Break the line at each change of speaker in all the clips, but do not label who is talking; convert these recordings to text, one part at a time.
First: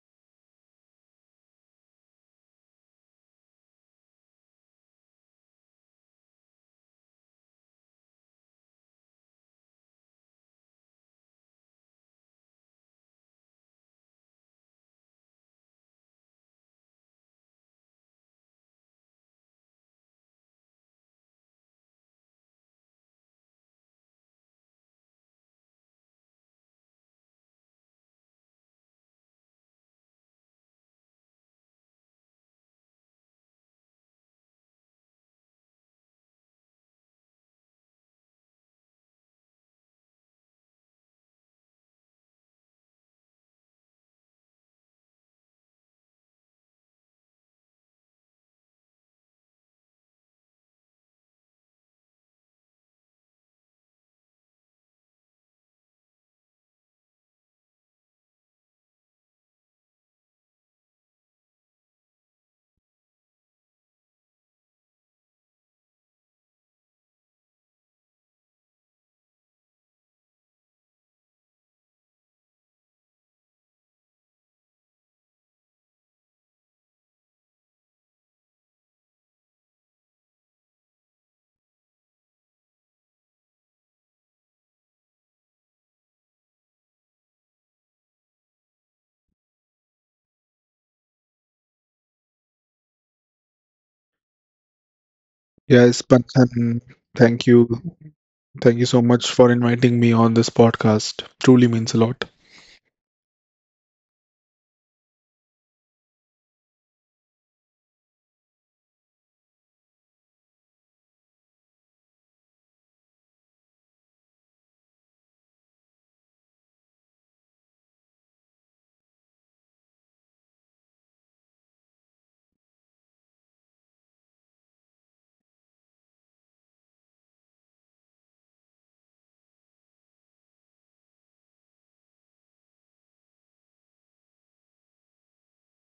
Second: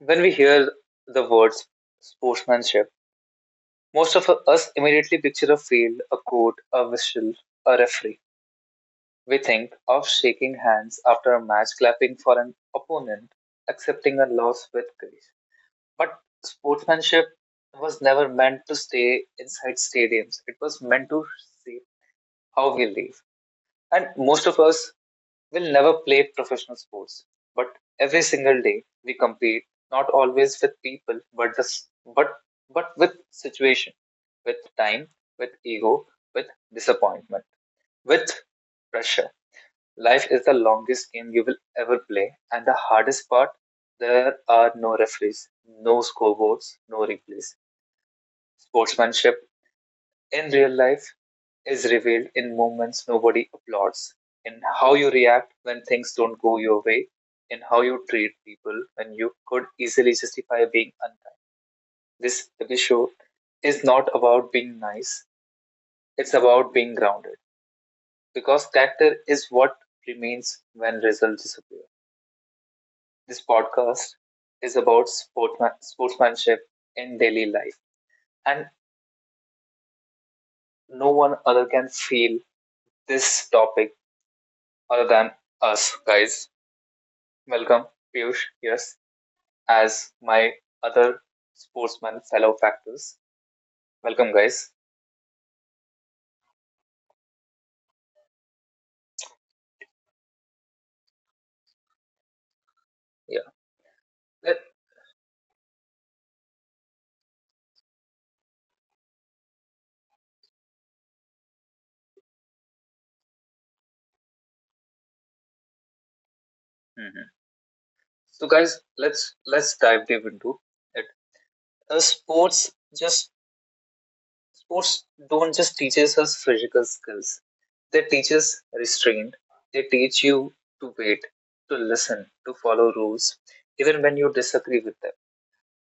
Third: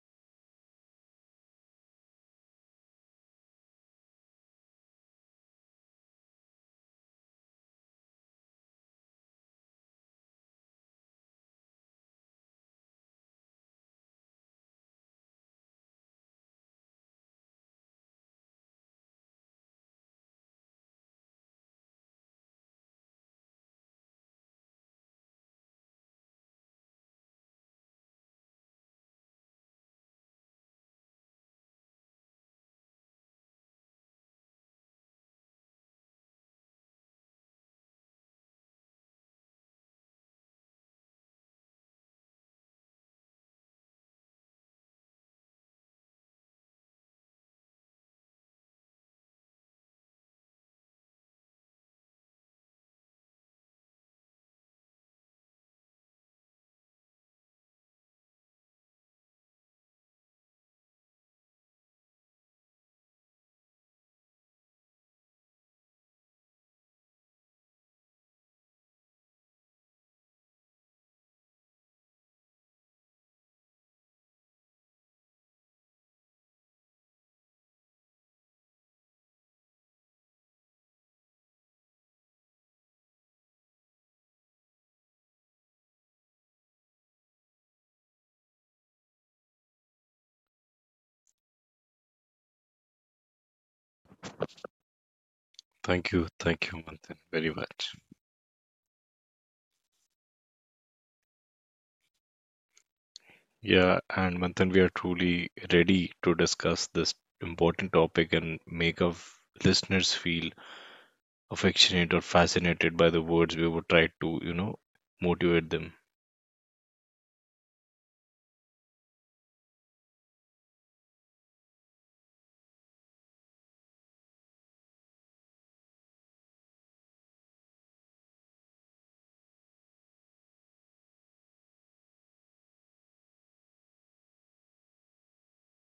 When we hear the words sportsmanship, most of us immediately picture a field, a court, a whistle, a referee. We think of shaking hands after a match, clapping for an opponent, accepting a loss with grace. But sportsmanship was never meant to stay inside stadiums. It was meant to shape how we live. And most of us will never play professional sports, but every single day we compete, not always with people, but the, s- but but with situation, with time, with ego, with disappointment, with pressure. Life is the longest game you will ever play, and the hardest part, there are no referees, no scoreboards, no replays. Sportsmanship in real life is revealed in moments nobody applauds, in how you react when things don't go your way, in how you treat people when you could easily justify being unkind. This episode is not about being nice, it's about being grounded, because character is what remains when results disappear. This podcast is about sportsmanship in daily life, and no one other can feel this topic other than us, guys. Welcome, Piyush. Yes, as my other sportsman fellow factors. Welcome, guys.
Yes,
Thank you,
Panthan,
Manthan,
thank
very
you.
much.
Thank you so much for inviting me on this podcast. Truly means a lot.
Yeah.
Yeah, and
Let,
Manthan, we are truly ready to discuss this important topic and make our listeners feel affectionate or fascinated by the words we would try to, motivate them.
mhm. So, guys, let's dive deep into it. Uh, sports just sports don't just teaches us physical skills. They teach us restraint. They teach you to wait, to listen, to follow rules, even when you disagree with them,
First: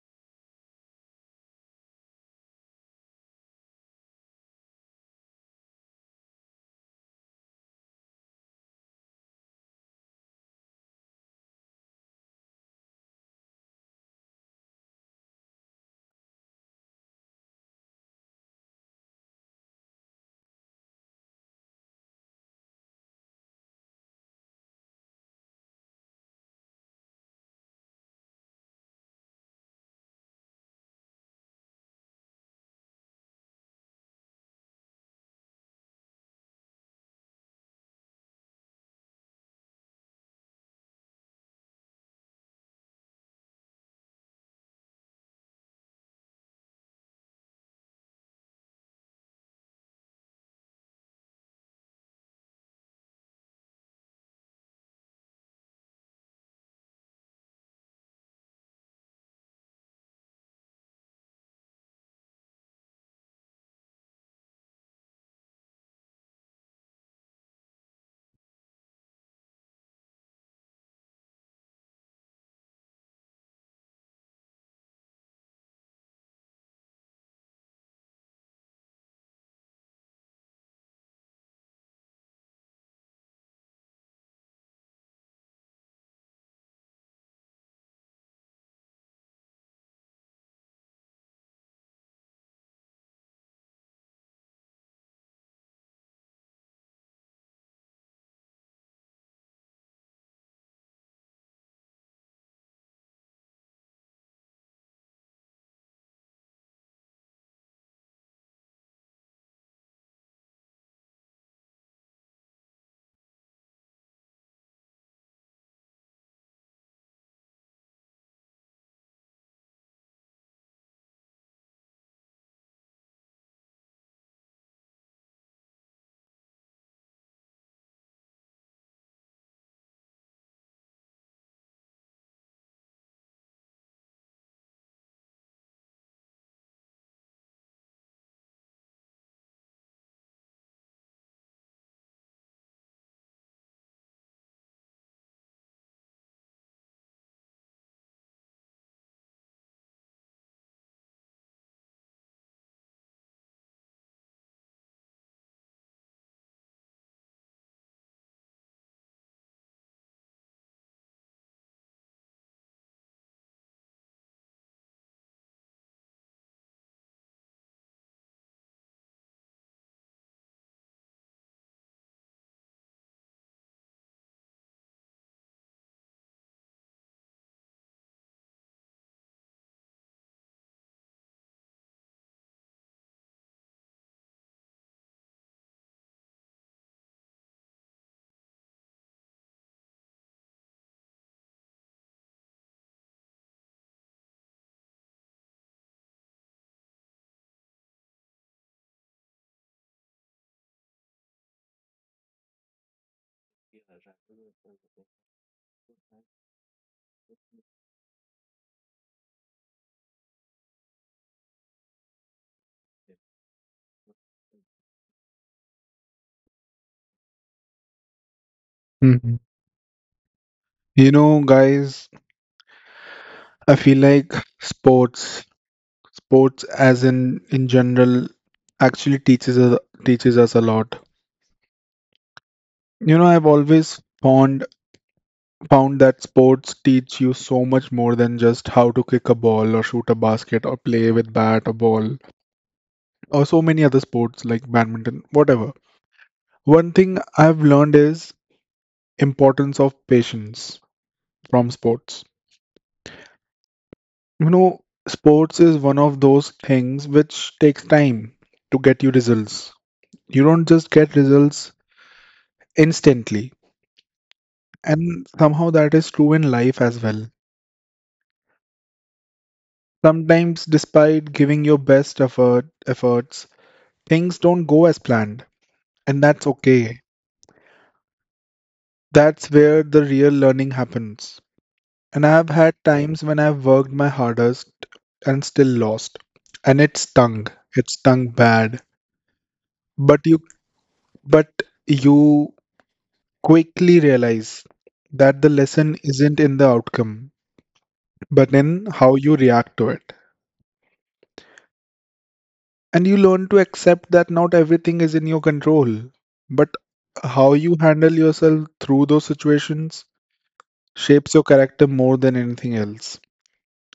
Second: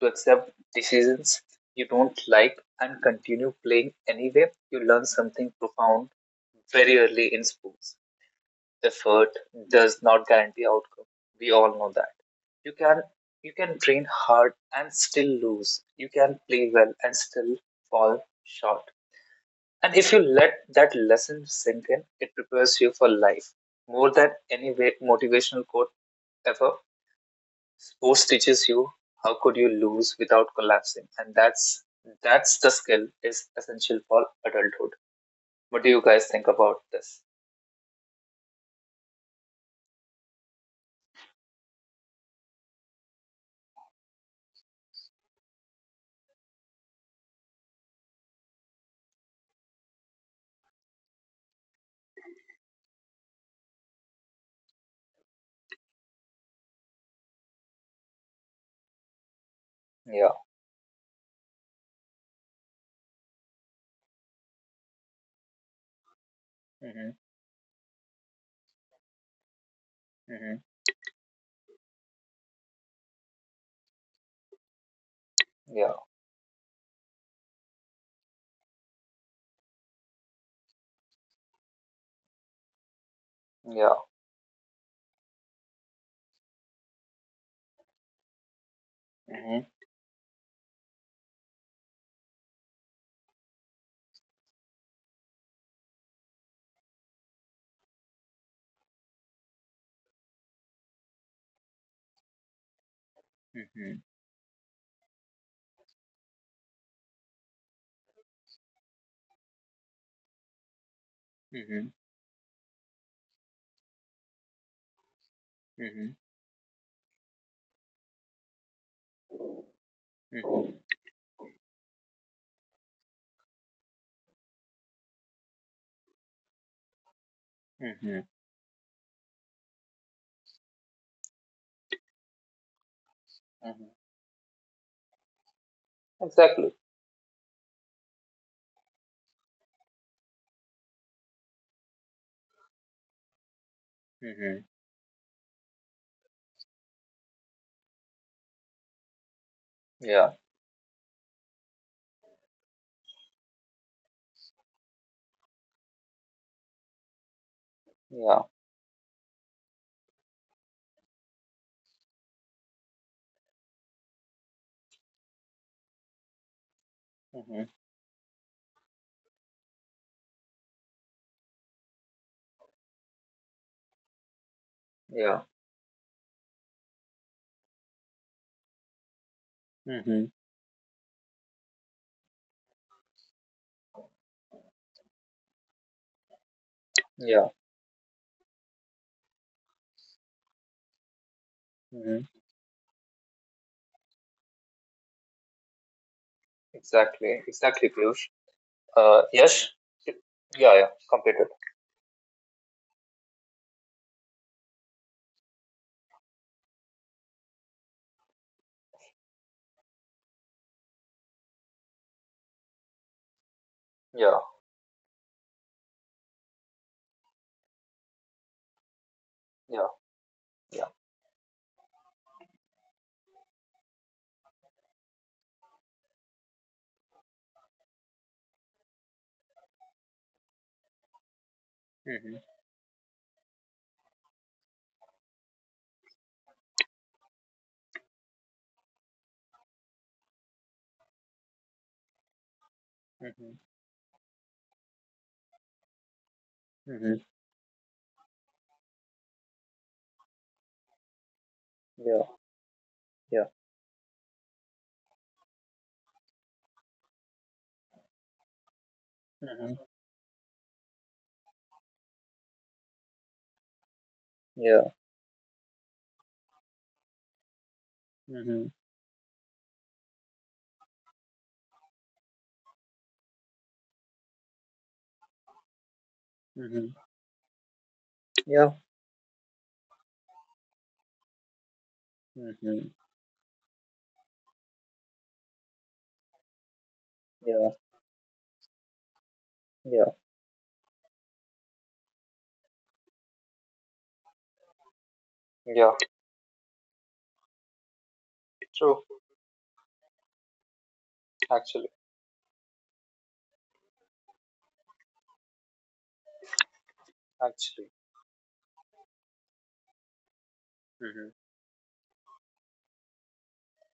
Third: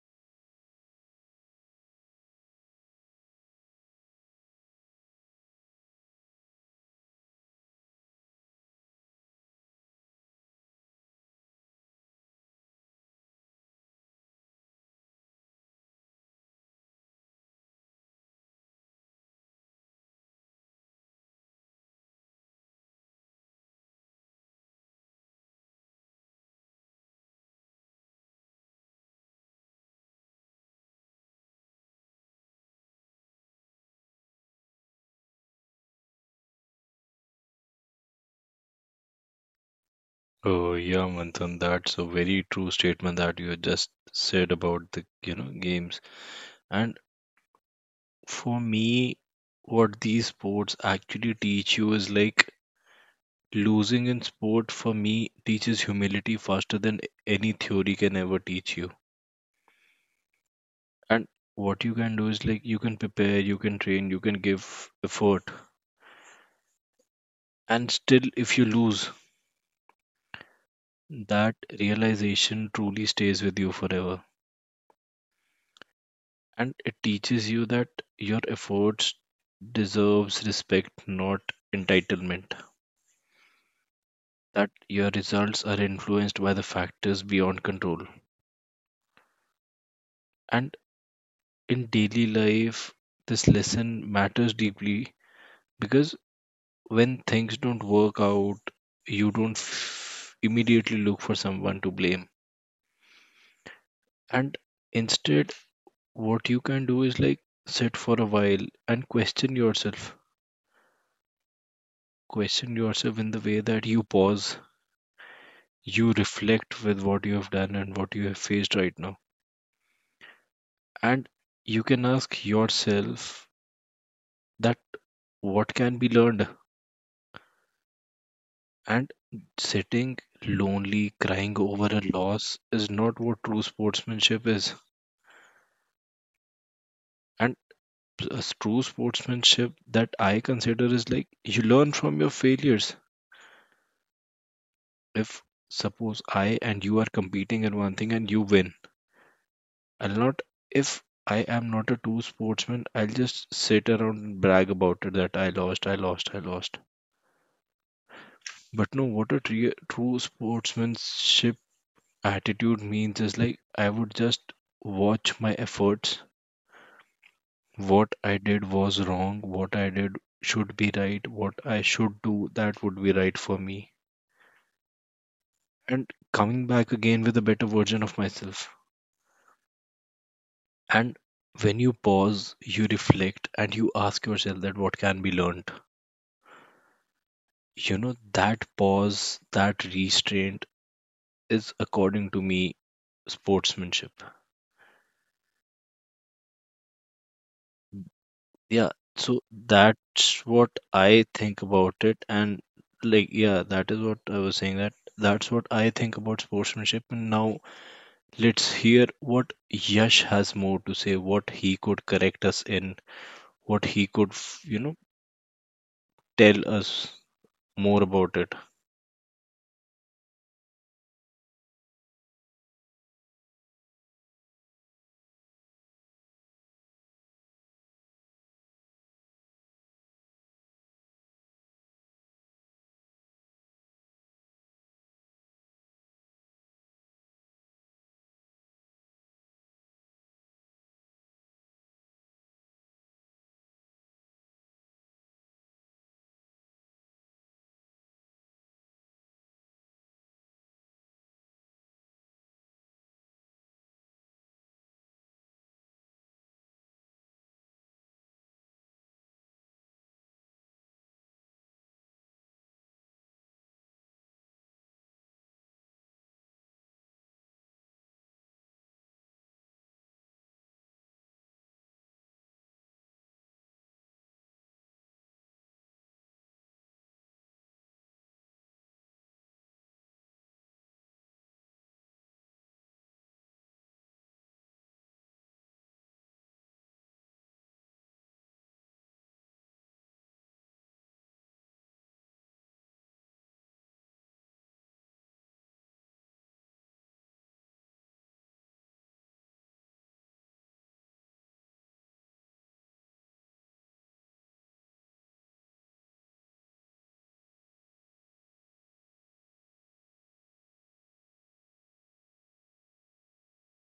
to accept decisions you don't like and continue playing anyway. You learn something profound very early in sports. Effort does not guarantee outcome. We all know that. You can you can train hard and still lose. You can play well and still fall short. And if you let that lesson sink in, it prepares you for life more than any motivational quote ever. Sports teaches you how could you lose without collapsing, and that's the skill is essential for adulthood. What do you guys think about this?
Oh, yeah, Manthan, that's a very true statement that you just said about the, games. And for me, what these sports actually teach you is like losing in sport for me teaches humility faster than any theory can ever teach you.
Yeah.
And what you can do is like you can prepare, you can train, you can give effort.
Mm-hmm.
And still, if you lose,
Mm-hmm.
that realization truly stays with you forever.
Yeah.
And it teaches you that your efforts deserves respect, not entitlement.
Yeah.
That your results are influenced by the factors beyond control.
Mm-hmm.
And in daily life, this lesson matters deeply because when things don't work out, you don't immediately look for someone to blame,
Mm-hmm.
and instead what you can do is like sit for a while and question yourself,
Mm-hmm.
question yourself in the way that you pause, you
Mm-hmm.
reflect with what you have done and what you have faced right now,
Mm-hmm.
and you can ask yourself that what can be learned.
Mm-hmm.
And sitting lonely crying over a loss is not what true
Mm-hmm.
sportsmanship is,
Exactly.
and true sportsmanship that I consider is like you learn from your failures.
Mm-hmm.
If suppose I and you are competing in one thing and you win, I'll
Yeah.
not, if I am not a true sportsman, I'll just sit around and brag about it that I lost, I lost, I lost.
Yeah.
But no, what a true sportsmanship attitude means is like I would just watch my efforts.
Mm-hmm.
What I did was wrong, what I did should be right, what I should do that would be right for me,
Yeah.
and coming back again with a better version of myself.
Mm-hmm.
And when you pause, you reflect and you ask yourself that what can be learned.
Yeah.
You know, that pause, that restraint is,
Mm-hmm.
according to me, sportsmanship.
Exactly. Exactly, Piyush.
Yeah,
Uh,
so
yes.
that's
Yeah.
what
Yeah.
I
Completed.
think about it. And like, yeah, that is what I was saying, that that's what I think about sportsmanship. And now let's hear what Yash has more to say, what he could correct us in, what he could
Yeah.
tell us more about it.
Mhm.
Yeah. Yeah.
You know, guys, I feel like sports, sports as in general, actually teaches us a lot.
Mm-hmm.
You know, I've always found found that sports teach you so much more than just how to kick a ball or shoot a basket or play with bat or ball or
Mm-hmm.
so many other sports like badminton, whatever. One thing
Mm-hmm.
I've learned is importance of patience from
Yeah.
sports.
Yeah.
You know, sports is one of those things which takes time to get you
Mm-hmm.
results. You don't just get results instantly,
Yeah.
and somehow that is true in life as well.
Mm-hmm.
Sometimes despite giving your best efforts, things don't go as planned, and that's
Mm-hmm.
okay.
Yeah.
That's where the real learning happens. And I've had
Mm-hmm.
times when I've worked my hardest and still lost, and it stung.
Yeah.
It stung bad.
Yeah.
But you but you quickly realize that the
Yeah.
lesson isn't in the outcome, but in
True.
how you react to it.
Actually.
And you learn to accept that not everything is in your control, but how you
Actually.
handle yourself through those situations
Mm-hmm.
shapes your character more than anything else.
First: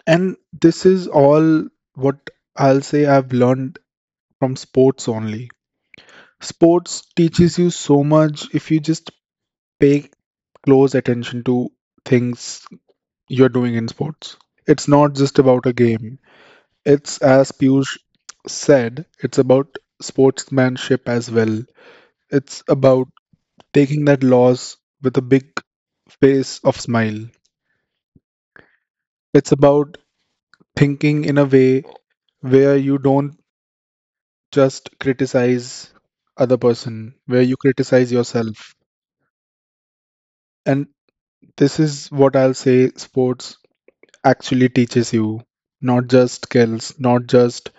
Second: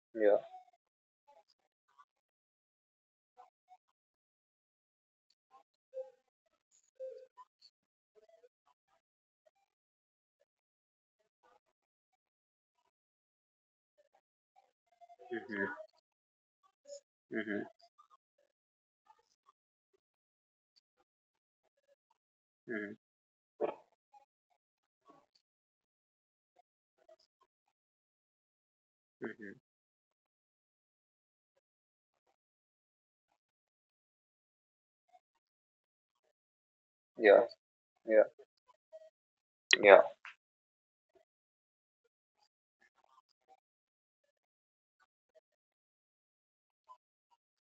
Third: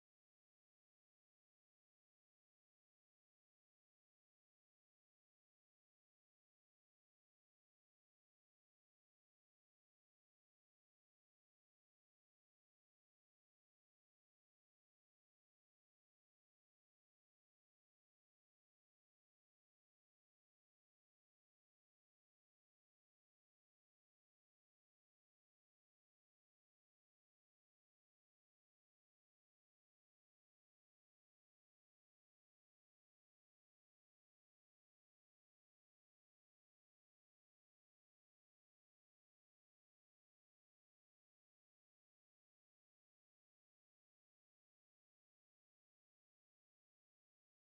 And
Yeah.
this is all what I'll say I've learned from sports only. Sports teaches you so much if you just pay close attention to things you're doing in sports. It's not just about a
Mm-hmm.
game. It's as
Mm-hmm.
Piyush said, it's about sportsmanship as well. It's
Mm-hmm.
about taking that loss with a big face of smile. It's
Mm-hmm.
about thinking in a way where you don't just criticize other person, where
Yeah.
you criticize
Yeah.
yourself.
Yeah.
And this is what I'll say sports actually teaches you, not just skills, not just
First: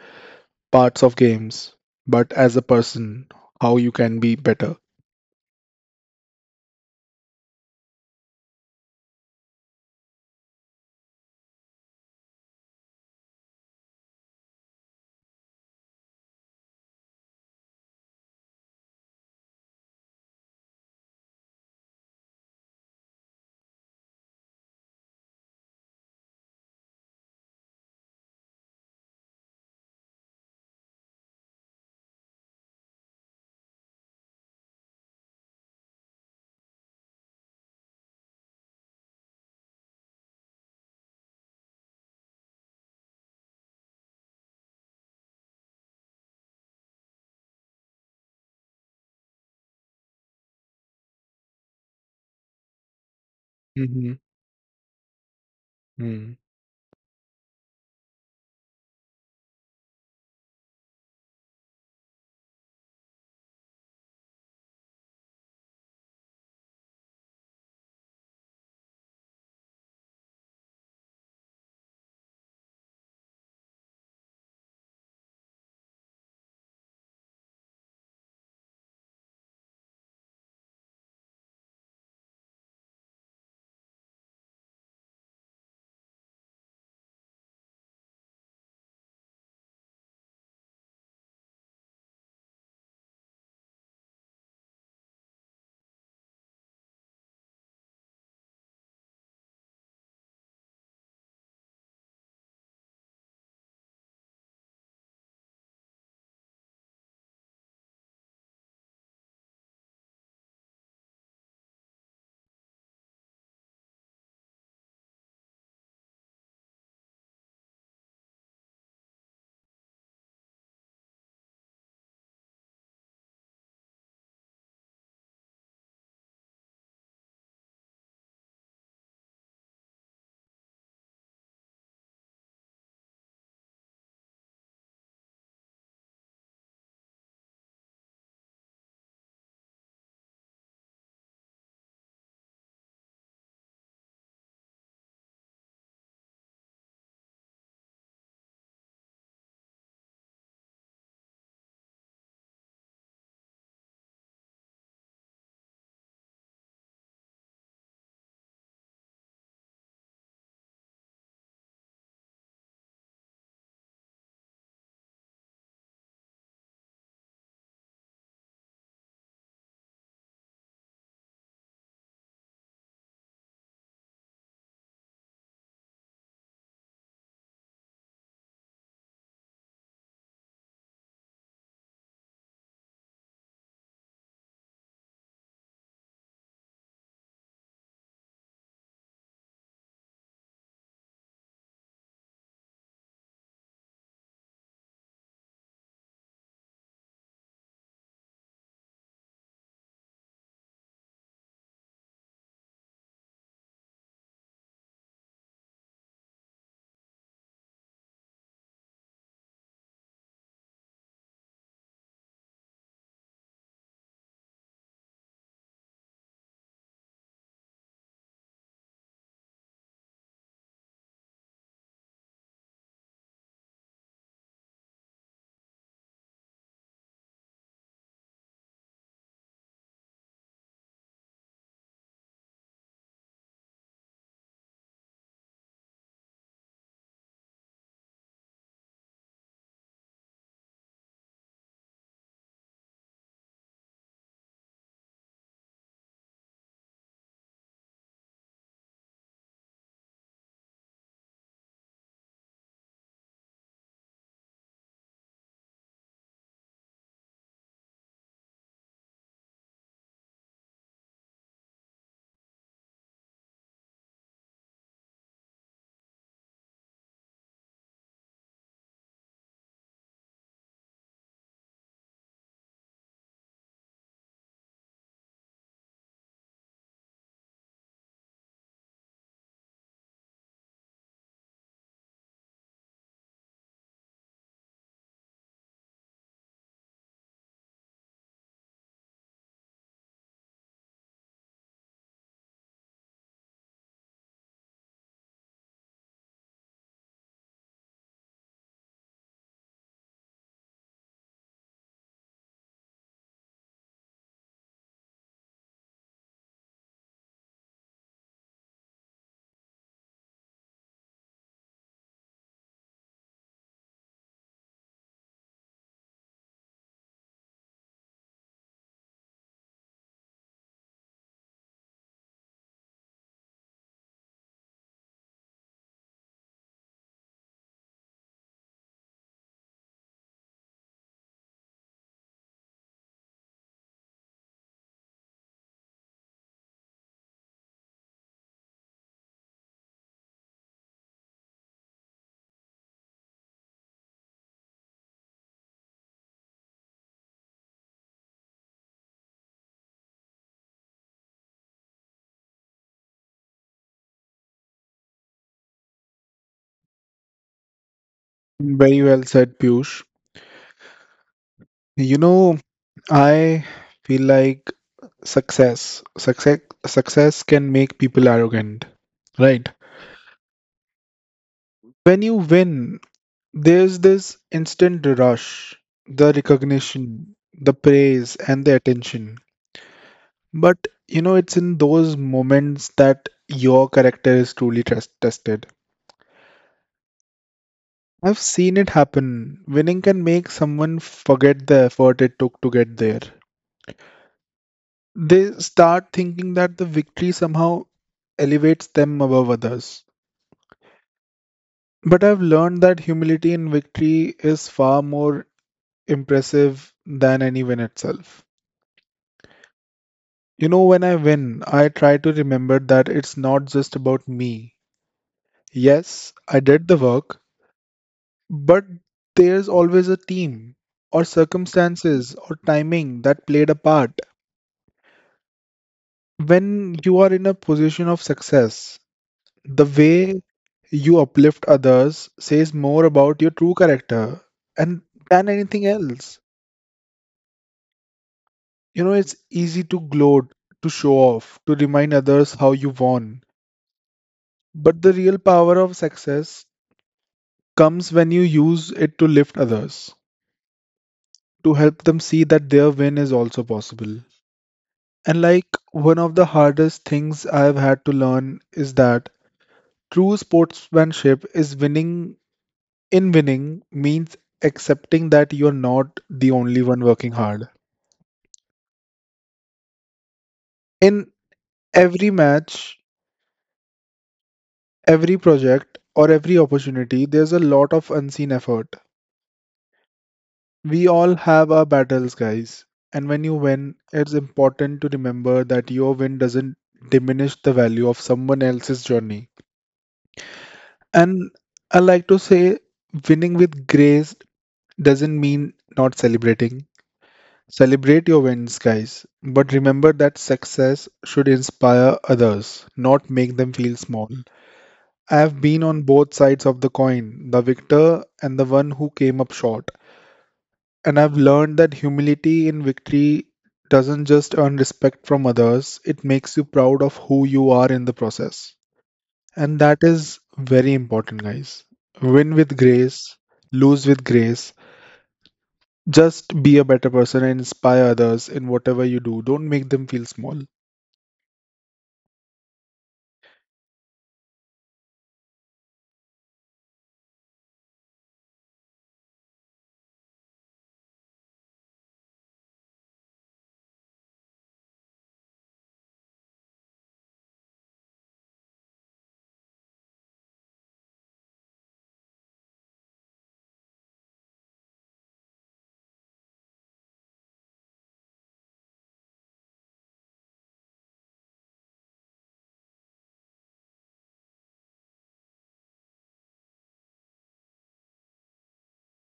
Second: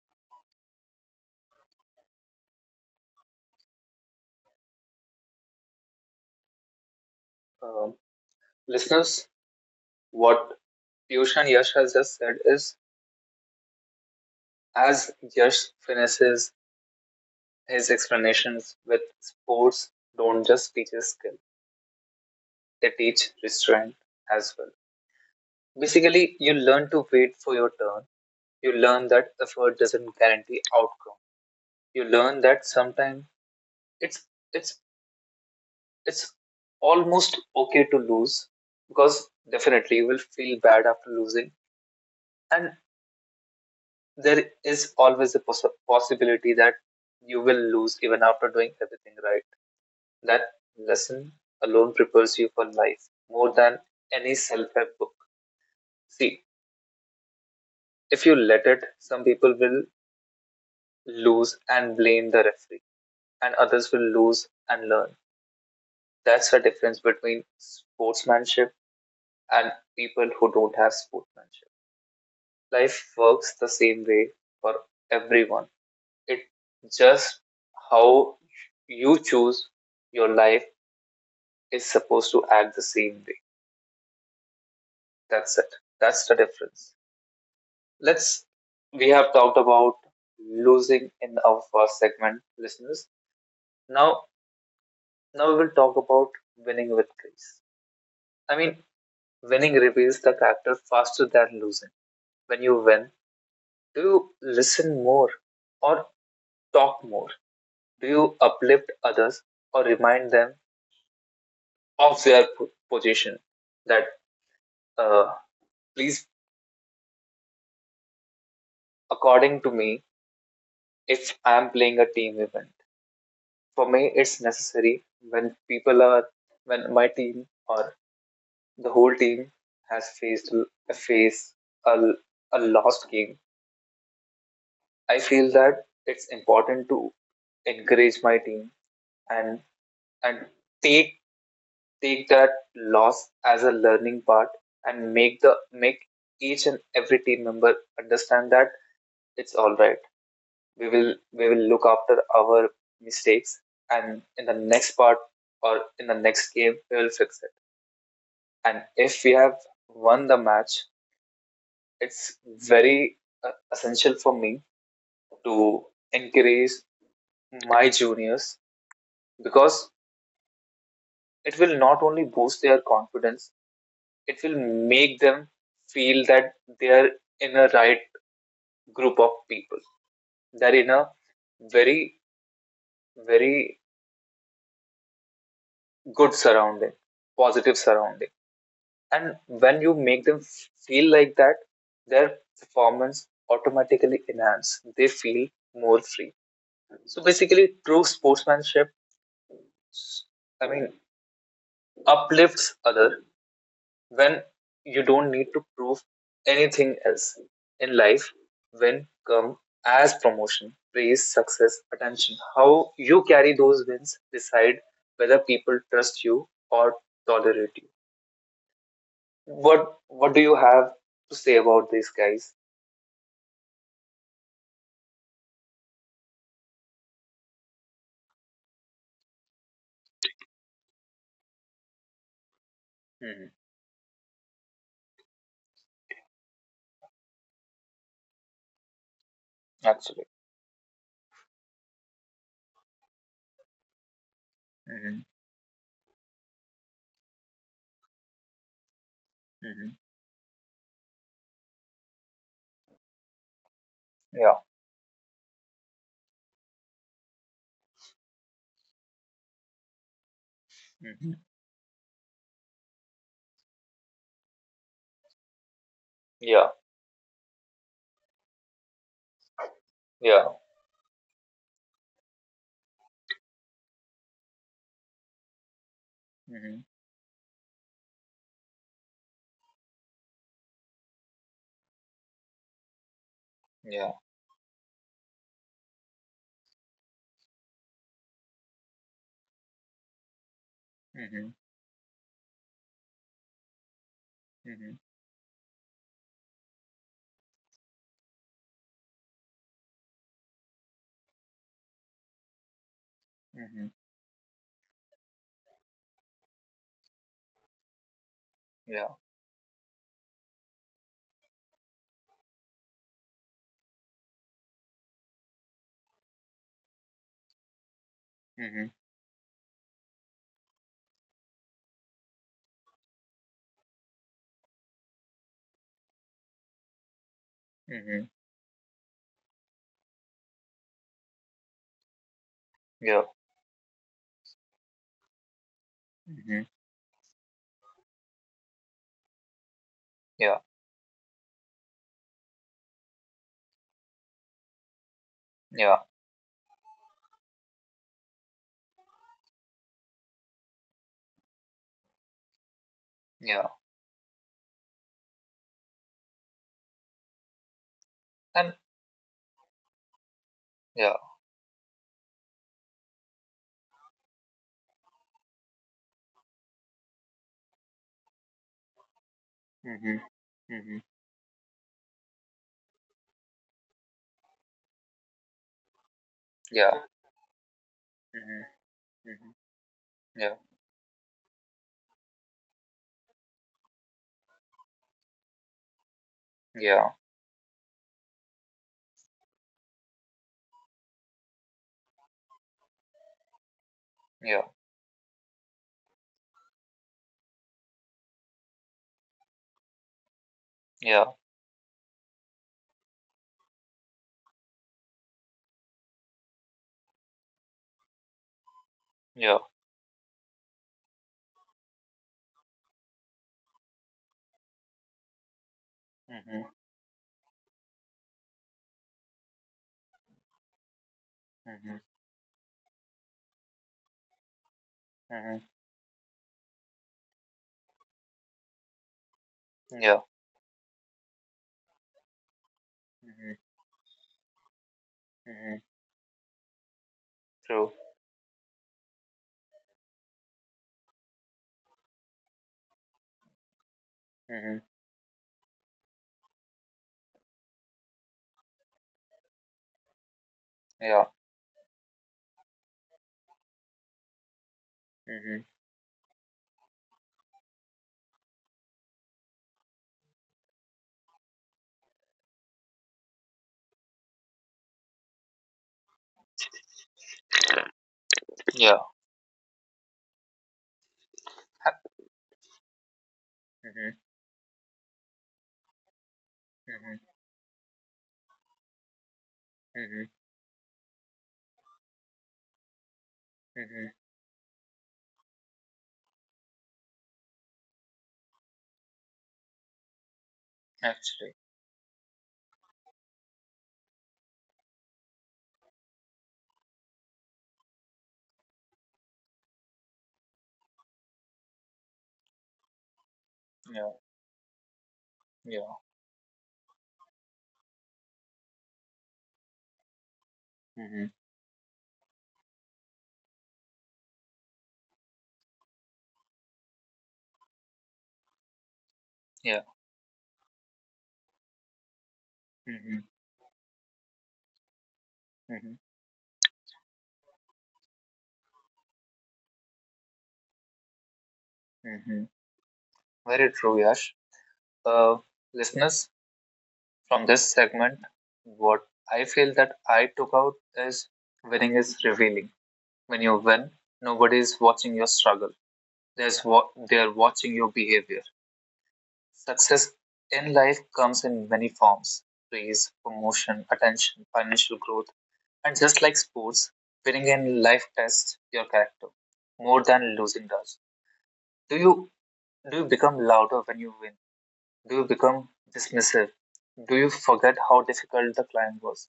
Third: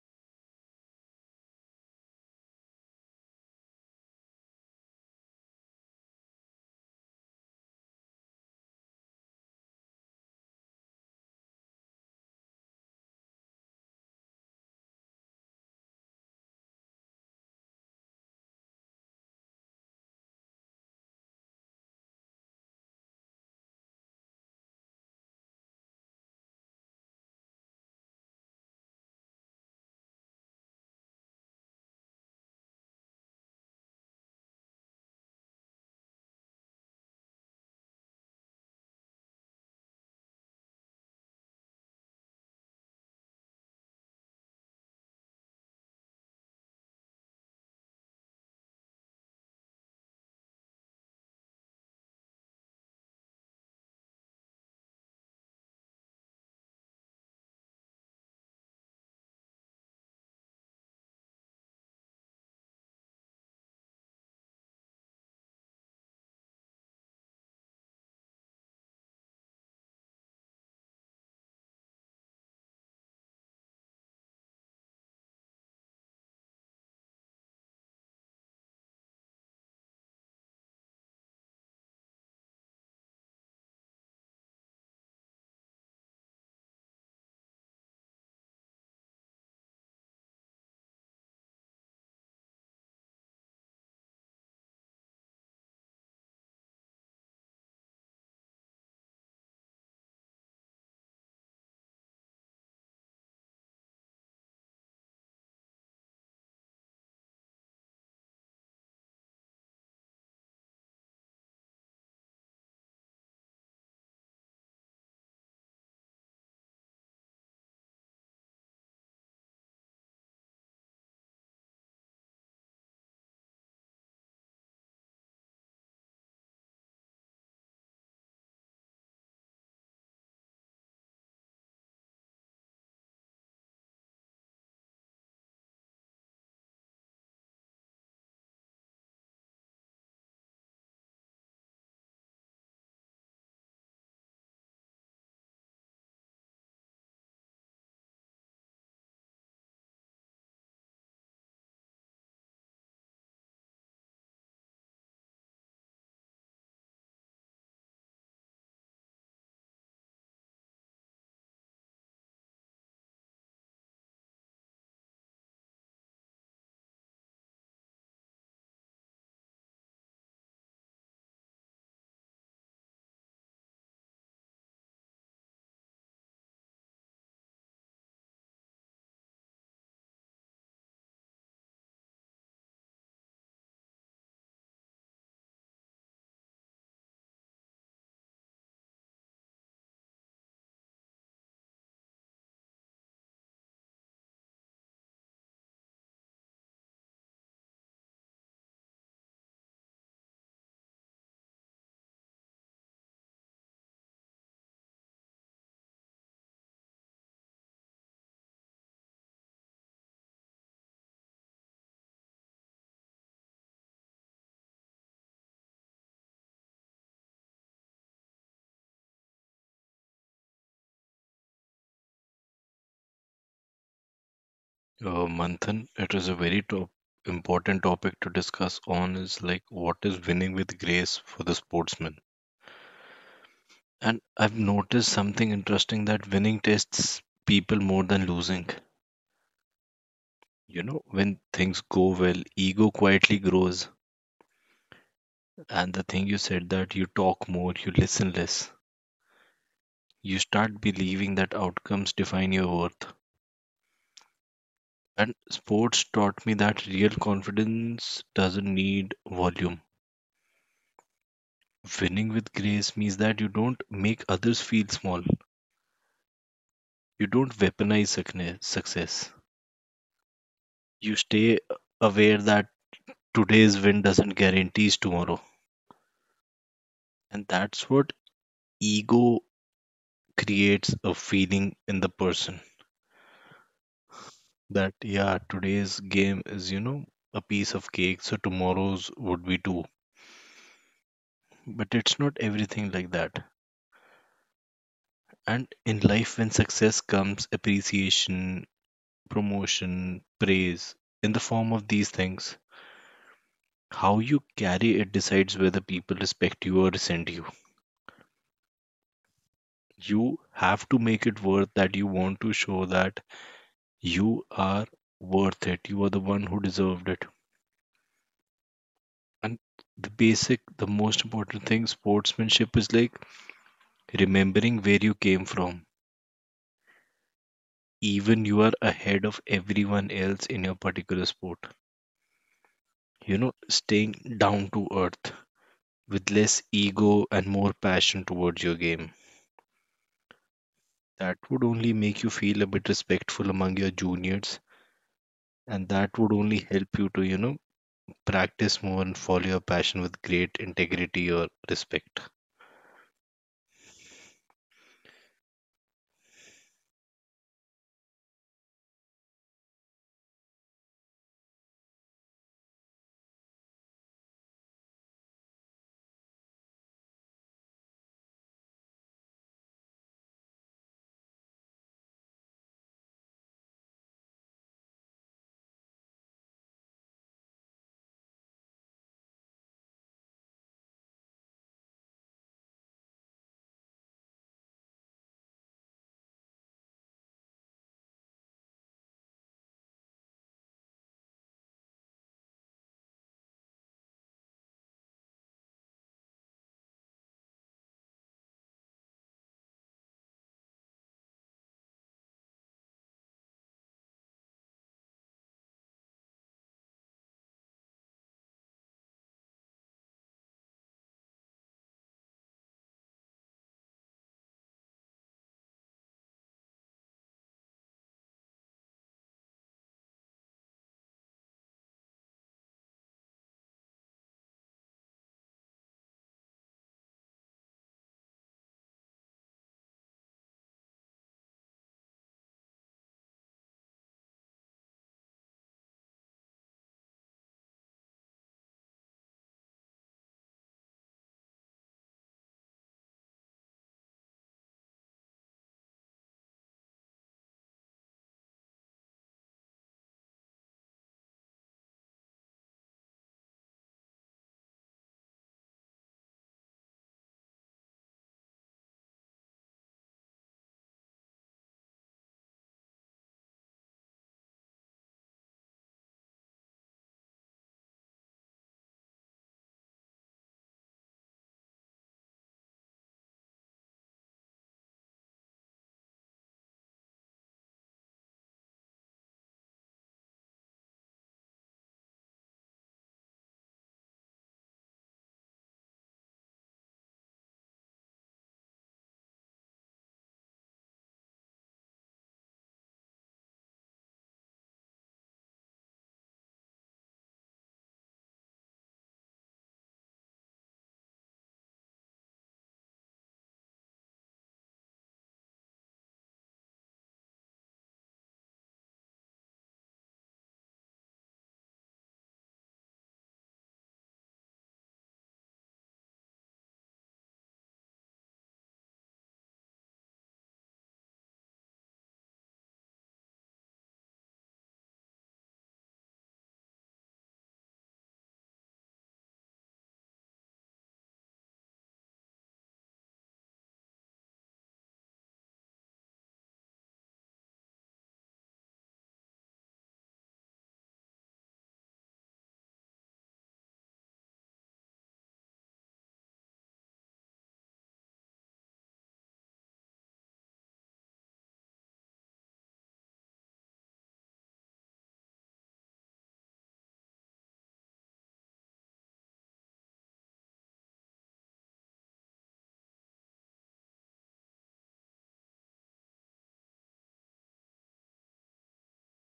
parts of games, but as a person, how you can be better.
Um, Listeners, what Piyush and Yash has just said is, as Yash finishes his explanations, with sports don't just teach a skill, they teach restraint as well. Basically, you learn to wait for your turn. You learn that effort doesn't guarantee outcome. You learn that sometimes it's it's it's almost okay to lose, because definitely you will feel bad after losing, and there is always a possibility that you will lose even after doing everything right. That lesson alone prepares you for life more than
Hmm.
any self help book. See, if you let it, some people will lose and blame the referee, and others will lose and learn. That's the difference between sportsmanship and people who don't have sportsmanship. Life works the same way for everyone. It just how you choose your life is supposed to act the same way. That's it. That's the difference. Let's We have talked about losing in our first segment, listeners. Now now we will talk about winning with grace. I mean, winning reveals the character faster than losing. When you win, do you listen more or talk more? Do you uplift others or remind them of their position? That, uh, please, according to me, if I am playing a team event, for me, it's necessary when people are, when my team or the whole team has faced face a, a lost game. I feel that it's important to encourage my team and and take that loss as a learning part and make each and every team member understand that it's all right, we will look after our mistakes and in the next part or in the next game we will fix it. And if we have won the match, it's very, essential for me to encourage my juniors, because it will not only boost their confidence, it will make them feel that they're in a right group of people. They're in a very, very good surrounding, positive surrounding. And when you make them feel like that, their performance automatically enhances. They feel more free. So basically, true sportsmanship, I mean, uplifts others. When you don't need to prove anything else in life, when come as promotion, praise, success, attention, how you carry those wins decide whether people trust you or tolerate you. What do you have to say about these, guys?
Manthan, it is a very top, important topic to discuss on, is like what is winning with grace for the sportsman.
Hmm.
And I've noticed something interesting, that winning tests people more than losing.
Actually.
You know, when things go well, ego quietly grows.
Hmm.
And the thing you said, that you talk more, you listen less.
Hmm.
You start believing that outcomes define your worth.
Yeah.
And sports taught me that real confidence doesn't need volume.
Hmm.
Winning with grace means that you don't make others feel small.
Yeah.
You don't weaponize success.
Yeah.
You stay aware that today's win doesn't guarantees tomorrow.
Hmm.
And that's what ego creates a feeling in the person
Yeah.
that, yeah, today's game is, a piece of cake, so tomorrow's would be too.
Hmm.
But it's not everything like that.
Hmm.
And in life, when success comes, appreciation, promotion, praise, in the form of these things,
Hmm.
how you carry it decides whether people respect you or resent you.
Yeah.
You have to make it worth, that you want to show that you are worth it. You are the one who deserved it.
Hmm.
And the basic, the most important thing sportsmanship is like remembering where you came from.
Hmm.
Even you are ahead of everyone else in your particular sport.
Yeah.
You know, staying down to earth with
Hmm.
less ego and more passion towards your game.
Yeah.
That would only make you feel a bit respectful among your juniors, and
Yeah.
that would only help you to practice more and follow your passion with great integrity or respect.
Yeah. And
Very well said, Piyush.
yeah.
You know, I feel like success, success, success can make people arrogant, right?
Mm-hmm. Mm-hmm.
When you win, there's this instant rush, the
Yeah.
recognition, the praise, and the
Mm-hmm.
attention.
Mm-hmm. Yeah.
But you know, it's in those moments that your character is truly tested.
Yeah.
I've seen it happen. Winning can make someone forget the effort it took to get there.
Yeah.
They start thinking that the victory somehow elevates them above others.
Yeah.
But I've learned that humility in victory is far more impressive than any win itself.
Yeah.
You know, when I win, I try to remember that it's not just about me. Yes, I
Mm-hmm.
did the work, but there's always a team, or
Mm-hmm.
circumstances, or timing that played a part.
Mm-hmm.
When you are in a position of success, the
Yeah.
way you uplift others says more about
Mm-hmm.
your true character and than
Mm-hmm.
anything else.
True.
You know, it's easy to gloat, to show off, to remind others how you won.
Mm-hmm.
But the real power of success comes when you use it to lift others,
Yeah.
to help them see that their win is also possible. And
Mm-hmm.
like one of the hardest things I've had to learn is that true sportsmanship is winning in winning means accepting that you're not the only one working hard.
Yeah.
In every match,
Mhm.
every project, or every
Mhm.
opportunity, there's a lot of unseen effort.
Mhm.
We all have our battles, guys. And when you win,
Mhm.
it's important to remember that your win doesn't diminish the value of someone else's journey. And
Actually.
I like to say, winning with grace doesn't mean not celebrating. Celebrate your wins, guys, but remember that success should inspire others, not make them feel
Yeah.
small. I have been
Yeah.
on both sides of the coin, the victor and the one who came up short. And
Mhm.
I've learned that humility in victory doesn't just earn respect from others, it makes you proud of who you are in the process.
Yeah.
And that is very important, guys. Win with
Mhm.
grace, lose with grace.
Mhm.
Just be a better person and inspire others in whatever you do. Don't make them feel small.
Mhm. Very true, Yash. Uh, Listeners, from this segment, what I feel that I took out is, winning is revealing. When you win, nobody is watching your struggle. There's what they are watching, your behavior. Success in life comes in many forms: praise, promotion, attention, financial growth. And just like sports, winning in life tests your character more than losing does. Do you do you become louder when you win? Do you become dismissive? Do you forget how difficult the climb was?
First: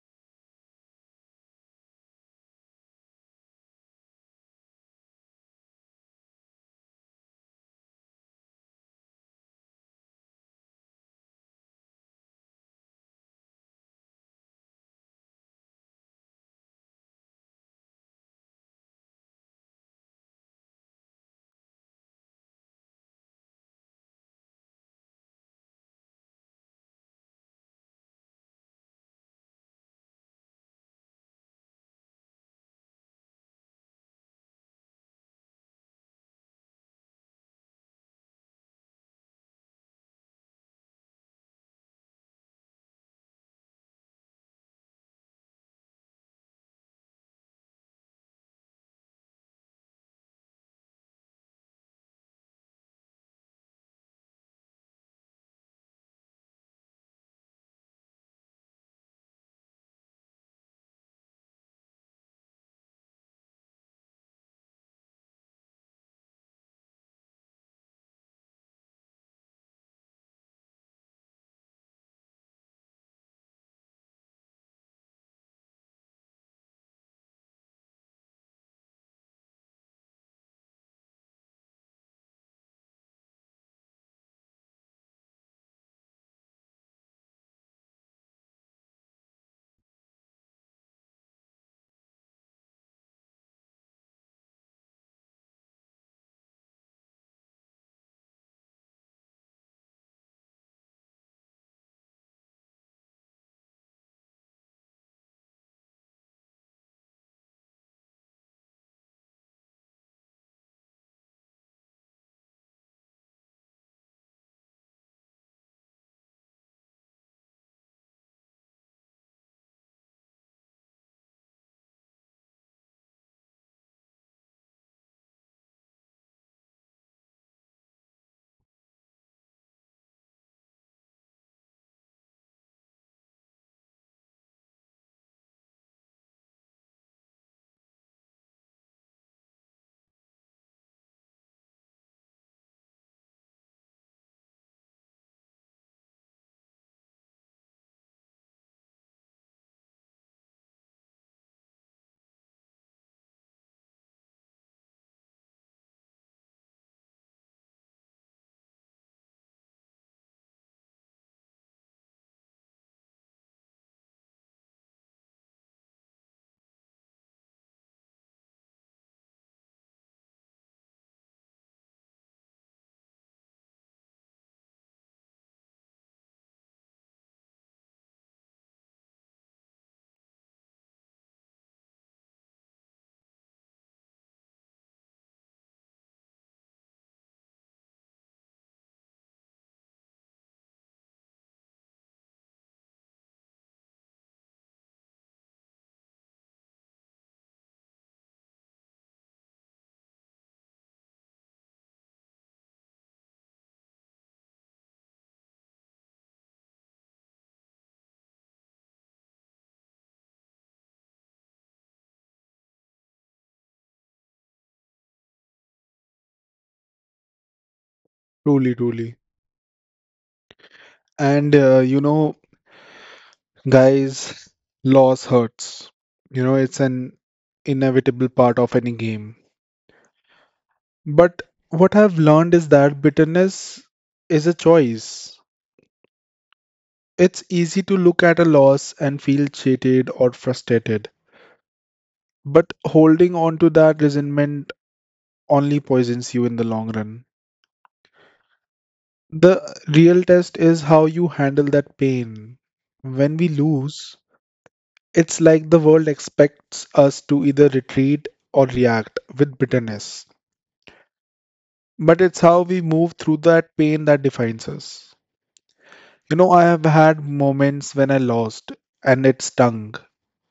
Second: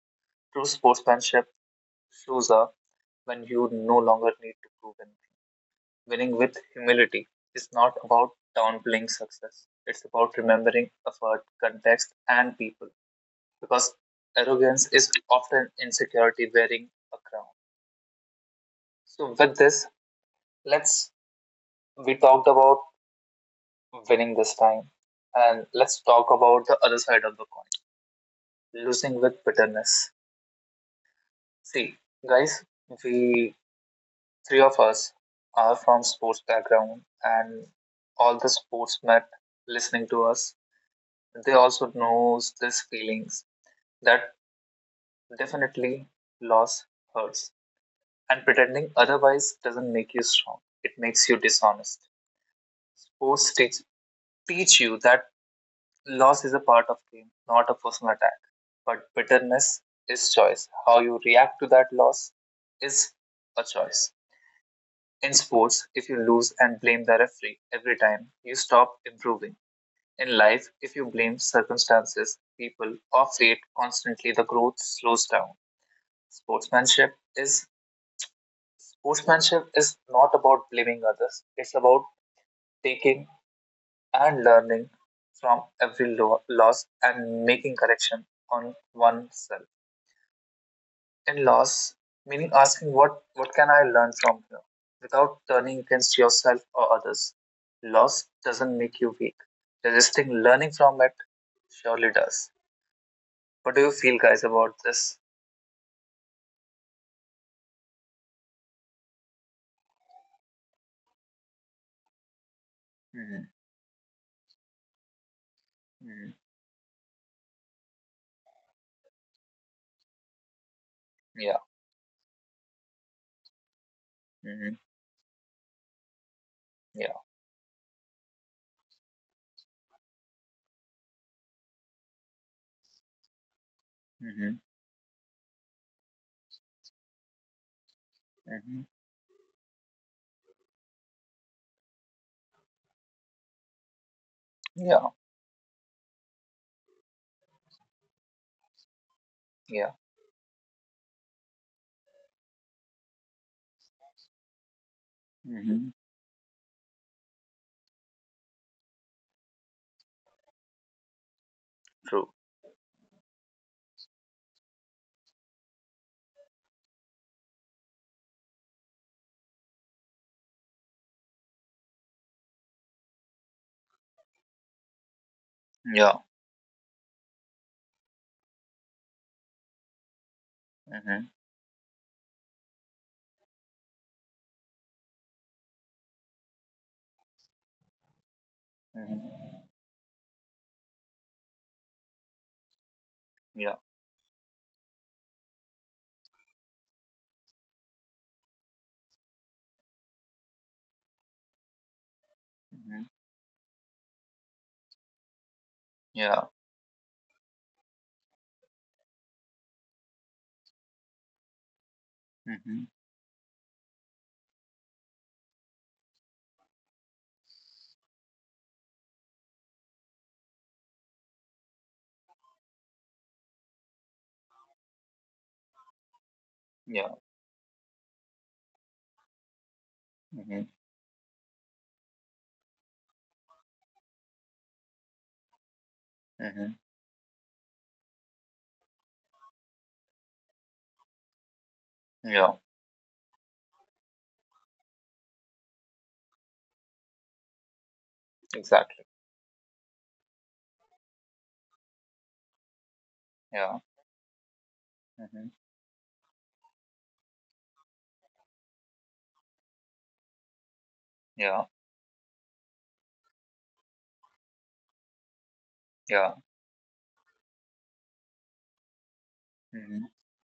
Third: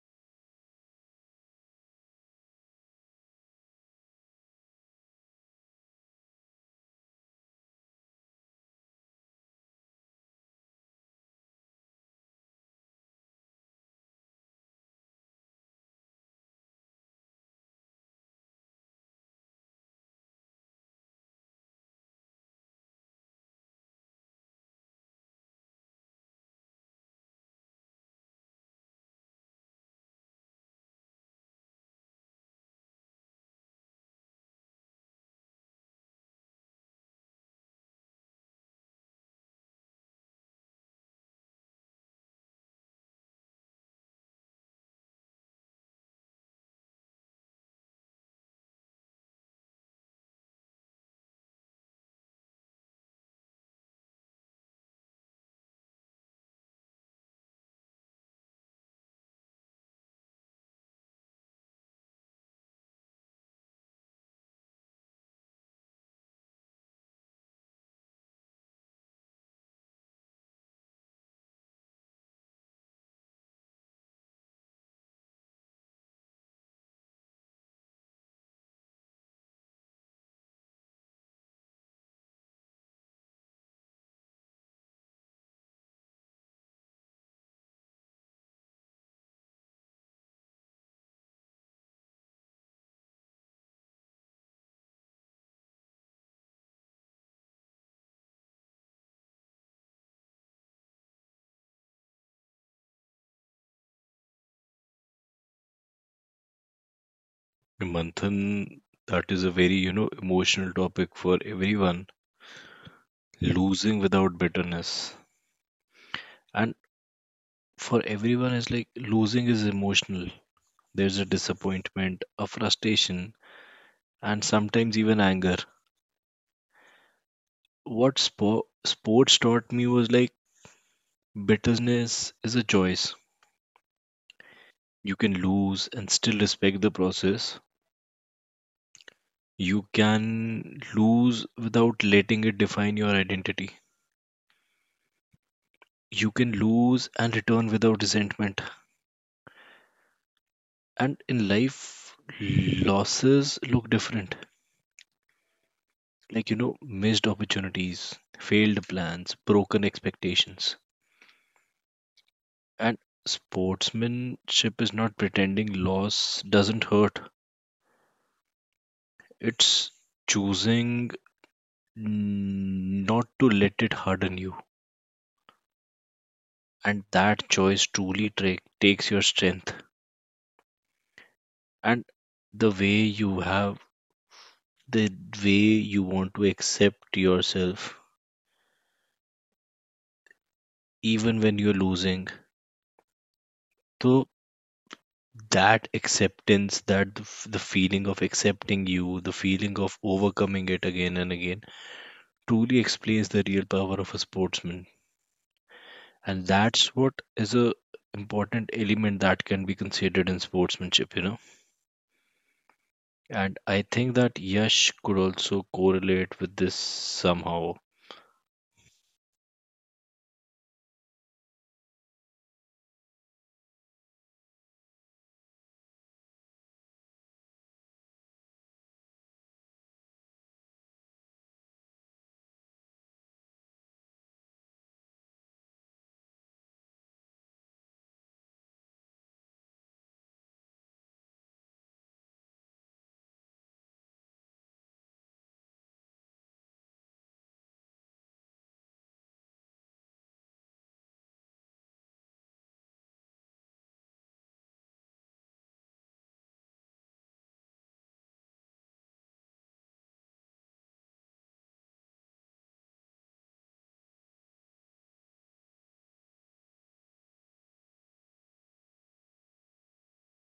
True sportsmanship shows up when you no longer need to prove anything. Winning with humility is not about downplaying success. It's about remembering effort, context, and people. Because arrogance is often insecurity wearing a crown. So with this, let's we talked about winning this time, and let's talk about the other side of the coin: losing with bitterness. See, guys, we three of us are from sports background, and all the sportsmen listening to us, they also knows these feelings, that definitely loss hurts, and pretending otherwise doesn't make you strong, it makes you dishonest. sports teach, teach you that loss is a part of game, not a personal attack. But bitterness is choice. How you react to that loss is a choice. In sports, if you lose and blame the referee every time, you stop improving. In life, if you blame circumstances, people, or fate constantly, the growth slows down. Sportsmanship is Sportsmanship is not about blaming others. It's about taking and learning from every loss and making correction on oneself. In loss, meaning asking what can I learn from here without turning against yourself or others. Loss doesn't make you weak. Resisting learning from it surely does. What do you feel, guys, about this?
Manthan, that is a very, emotional topic for everyone.
Hmm.
Losing without bitterness.
Hmm.
And for everyone is like losing is emotional. There's a
Yeah.
disappointment, a frustration, and
Hmm.
sometimes even anger.
Yeah.
What sports taught me was like bitterness is a choice.
Hmm.
You can lose and still respect the process.
Hmm.
You can lose without letting it define your identity.
Yeah.
You can lose and return without resentment.
Yeah.
And in life, losses look different.
Hmm.
Like, you know, missed opportunities, failed plans, broken expectations.
True.
And sportsmanship is not pretending loss doesn't hurt, it's choosing not to let it harden you.
Yeah.
And that choice truly takes your strength.
Hmm.
And the way you have, the way you want to accept yourself
Hmm.
even when you're losing,
Yeah.
so that acceptance, that the the feeling of accepting you, the feeling of overcoming it again and again, truly
Hmm.
explains the real power of a sportsman. And
Yeah.
that's what is a important element that can be considered in sportsmanship, you know.
Hmm.
And I think that Yash could also correlate with this somehow.
Truly, truly. And you know, guys, loss hurts. You know, it's
Yeah.
an inevitable part of any game.
Hmm. Hmm.
But what I've learned is that bitterness is a choice. It's easy to look at a loss and feel cheated or frustrated,
Yeah.
but holding on to that resentment only poisons you in the long run.
Exactly.
The real test is how you handle that pain. When we
Yeah.
lose, it's
Hmm.
like the world expects us to either retreat or react with bitterness.
Yeah.
But it's how we move through that pain that defines us. You
Yeah.
know, I have had moments when I lost and it stung,
Hmm.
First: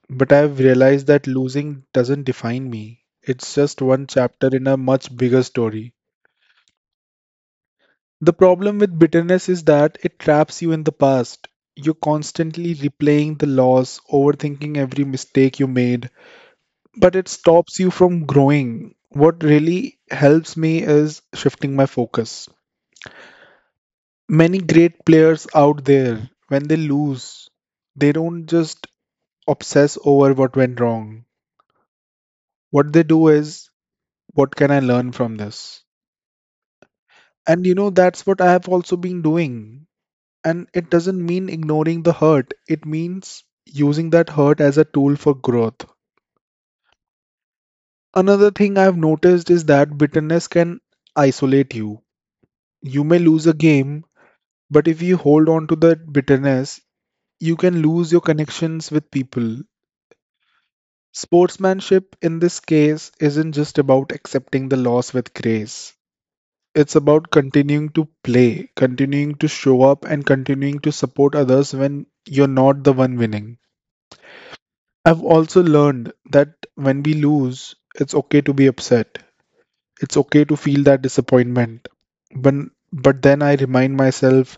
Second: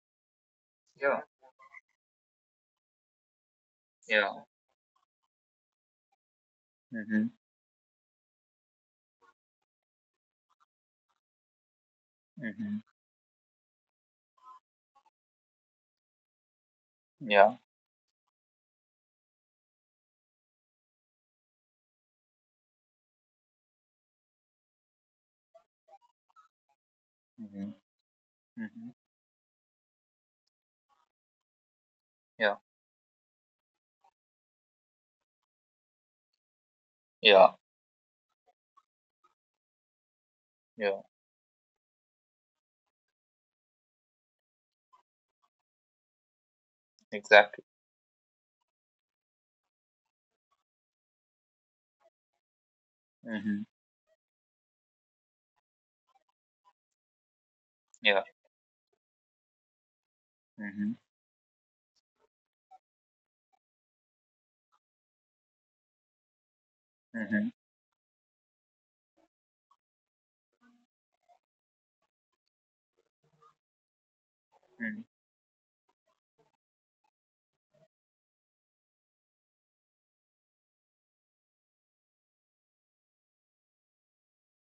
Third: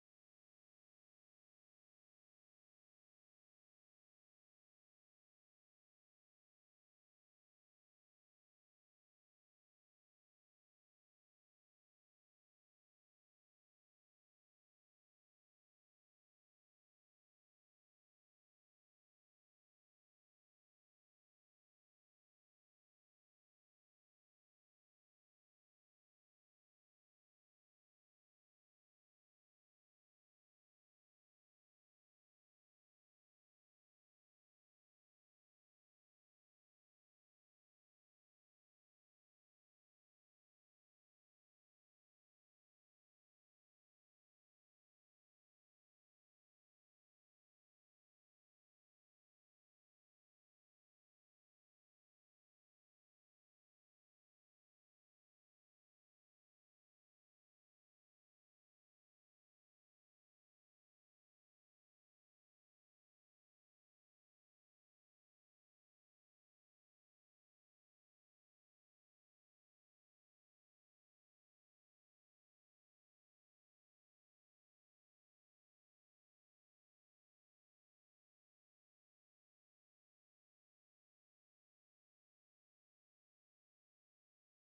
but I've realized
Yeah.
that losing doesn't define me. It's just one
Yeah.
chapter in a much bigger story.
Hmm.
The problem with bitterness is that it traps you in the past. You're constantly
Hmm.
replaying the loss, overthinking every mistake you made, but it
Yeah.
stops you from growing. What really helps me is shifting my focus. Many great players out there, when they lose,
Hmm.
they don't just
Hmm.
obsess over what went wrong.
Yeah.
What they do is, what can I learn from this?
Yeah.
And you know, that's what I have also been doing. And it
Yeah.
doesn't mean ignoring the hurt, it means using that hurt as a tool for growth.
Exactly.
Another thing I've noticed is that bitterness can isolate you. You may lose a
Hmm.
game, but if you hold on to that bitterness, you can lose
Yeah.
your connections with people.
Hmm.
Sportsmanship in this case isn't just about accepting the loss with grace. It's about
Hmm.
continuing to play, continuing to show up, and continuing to support others when you're not the one winning.
Hmm.
I've also learned that when we lose, it's okay to be upset. It's okay to feel that disappointment. But, but then I remind myself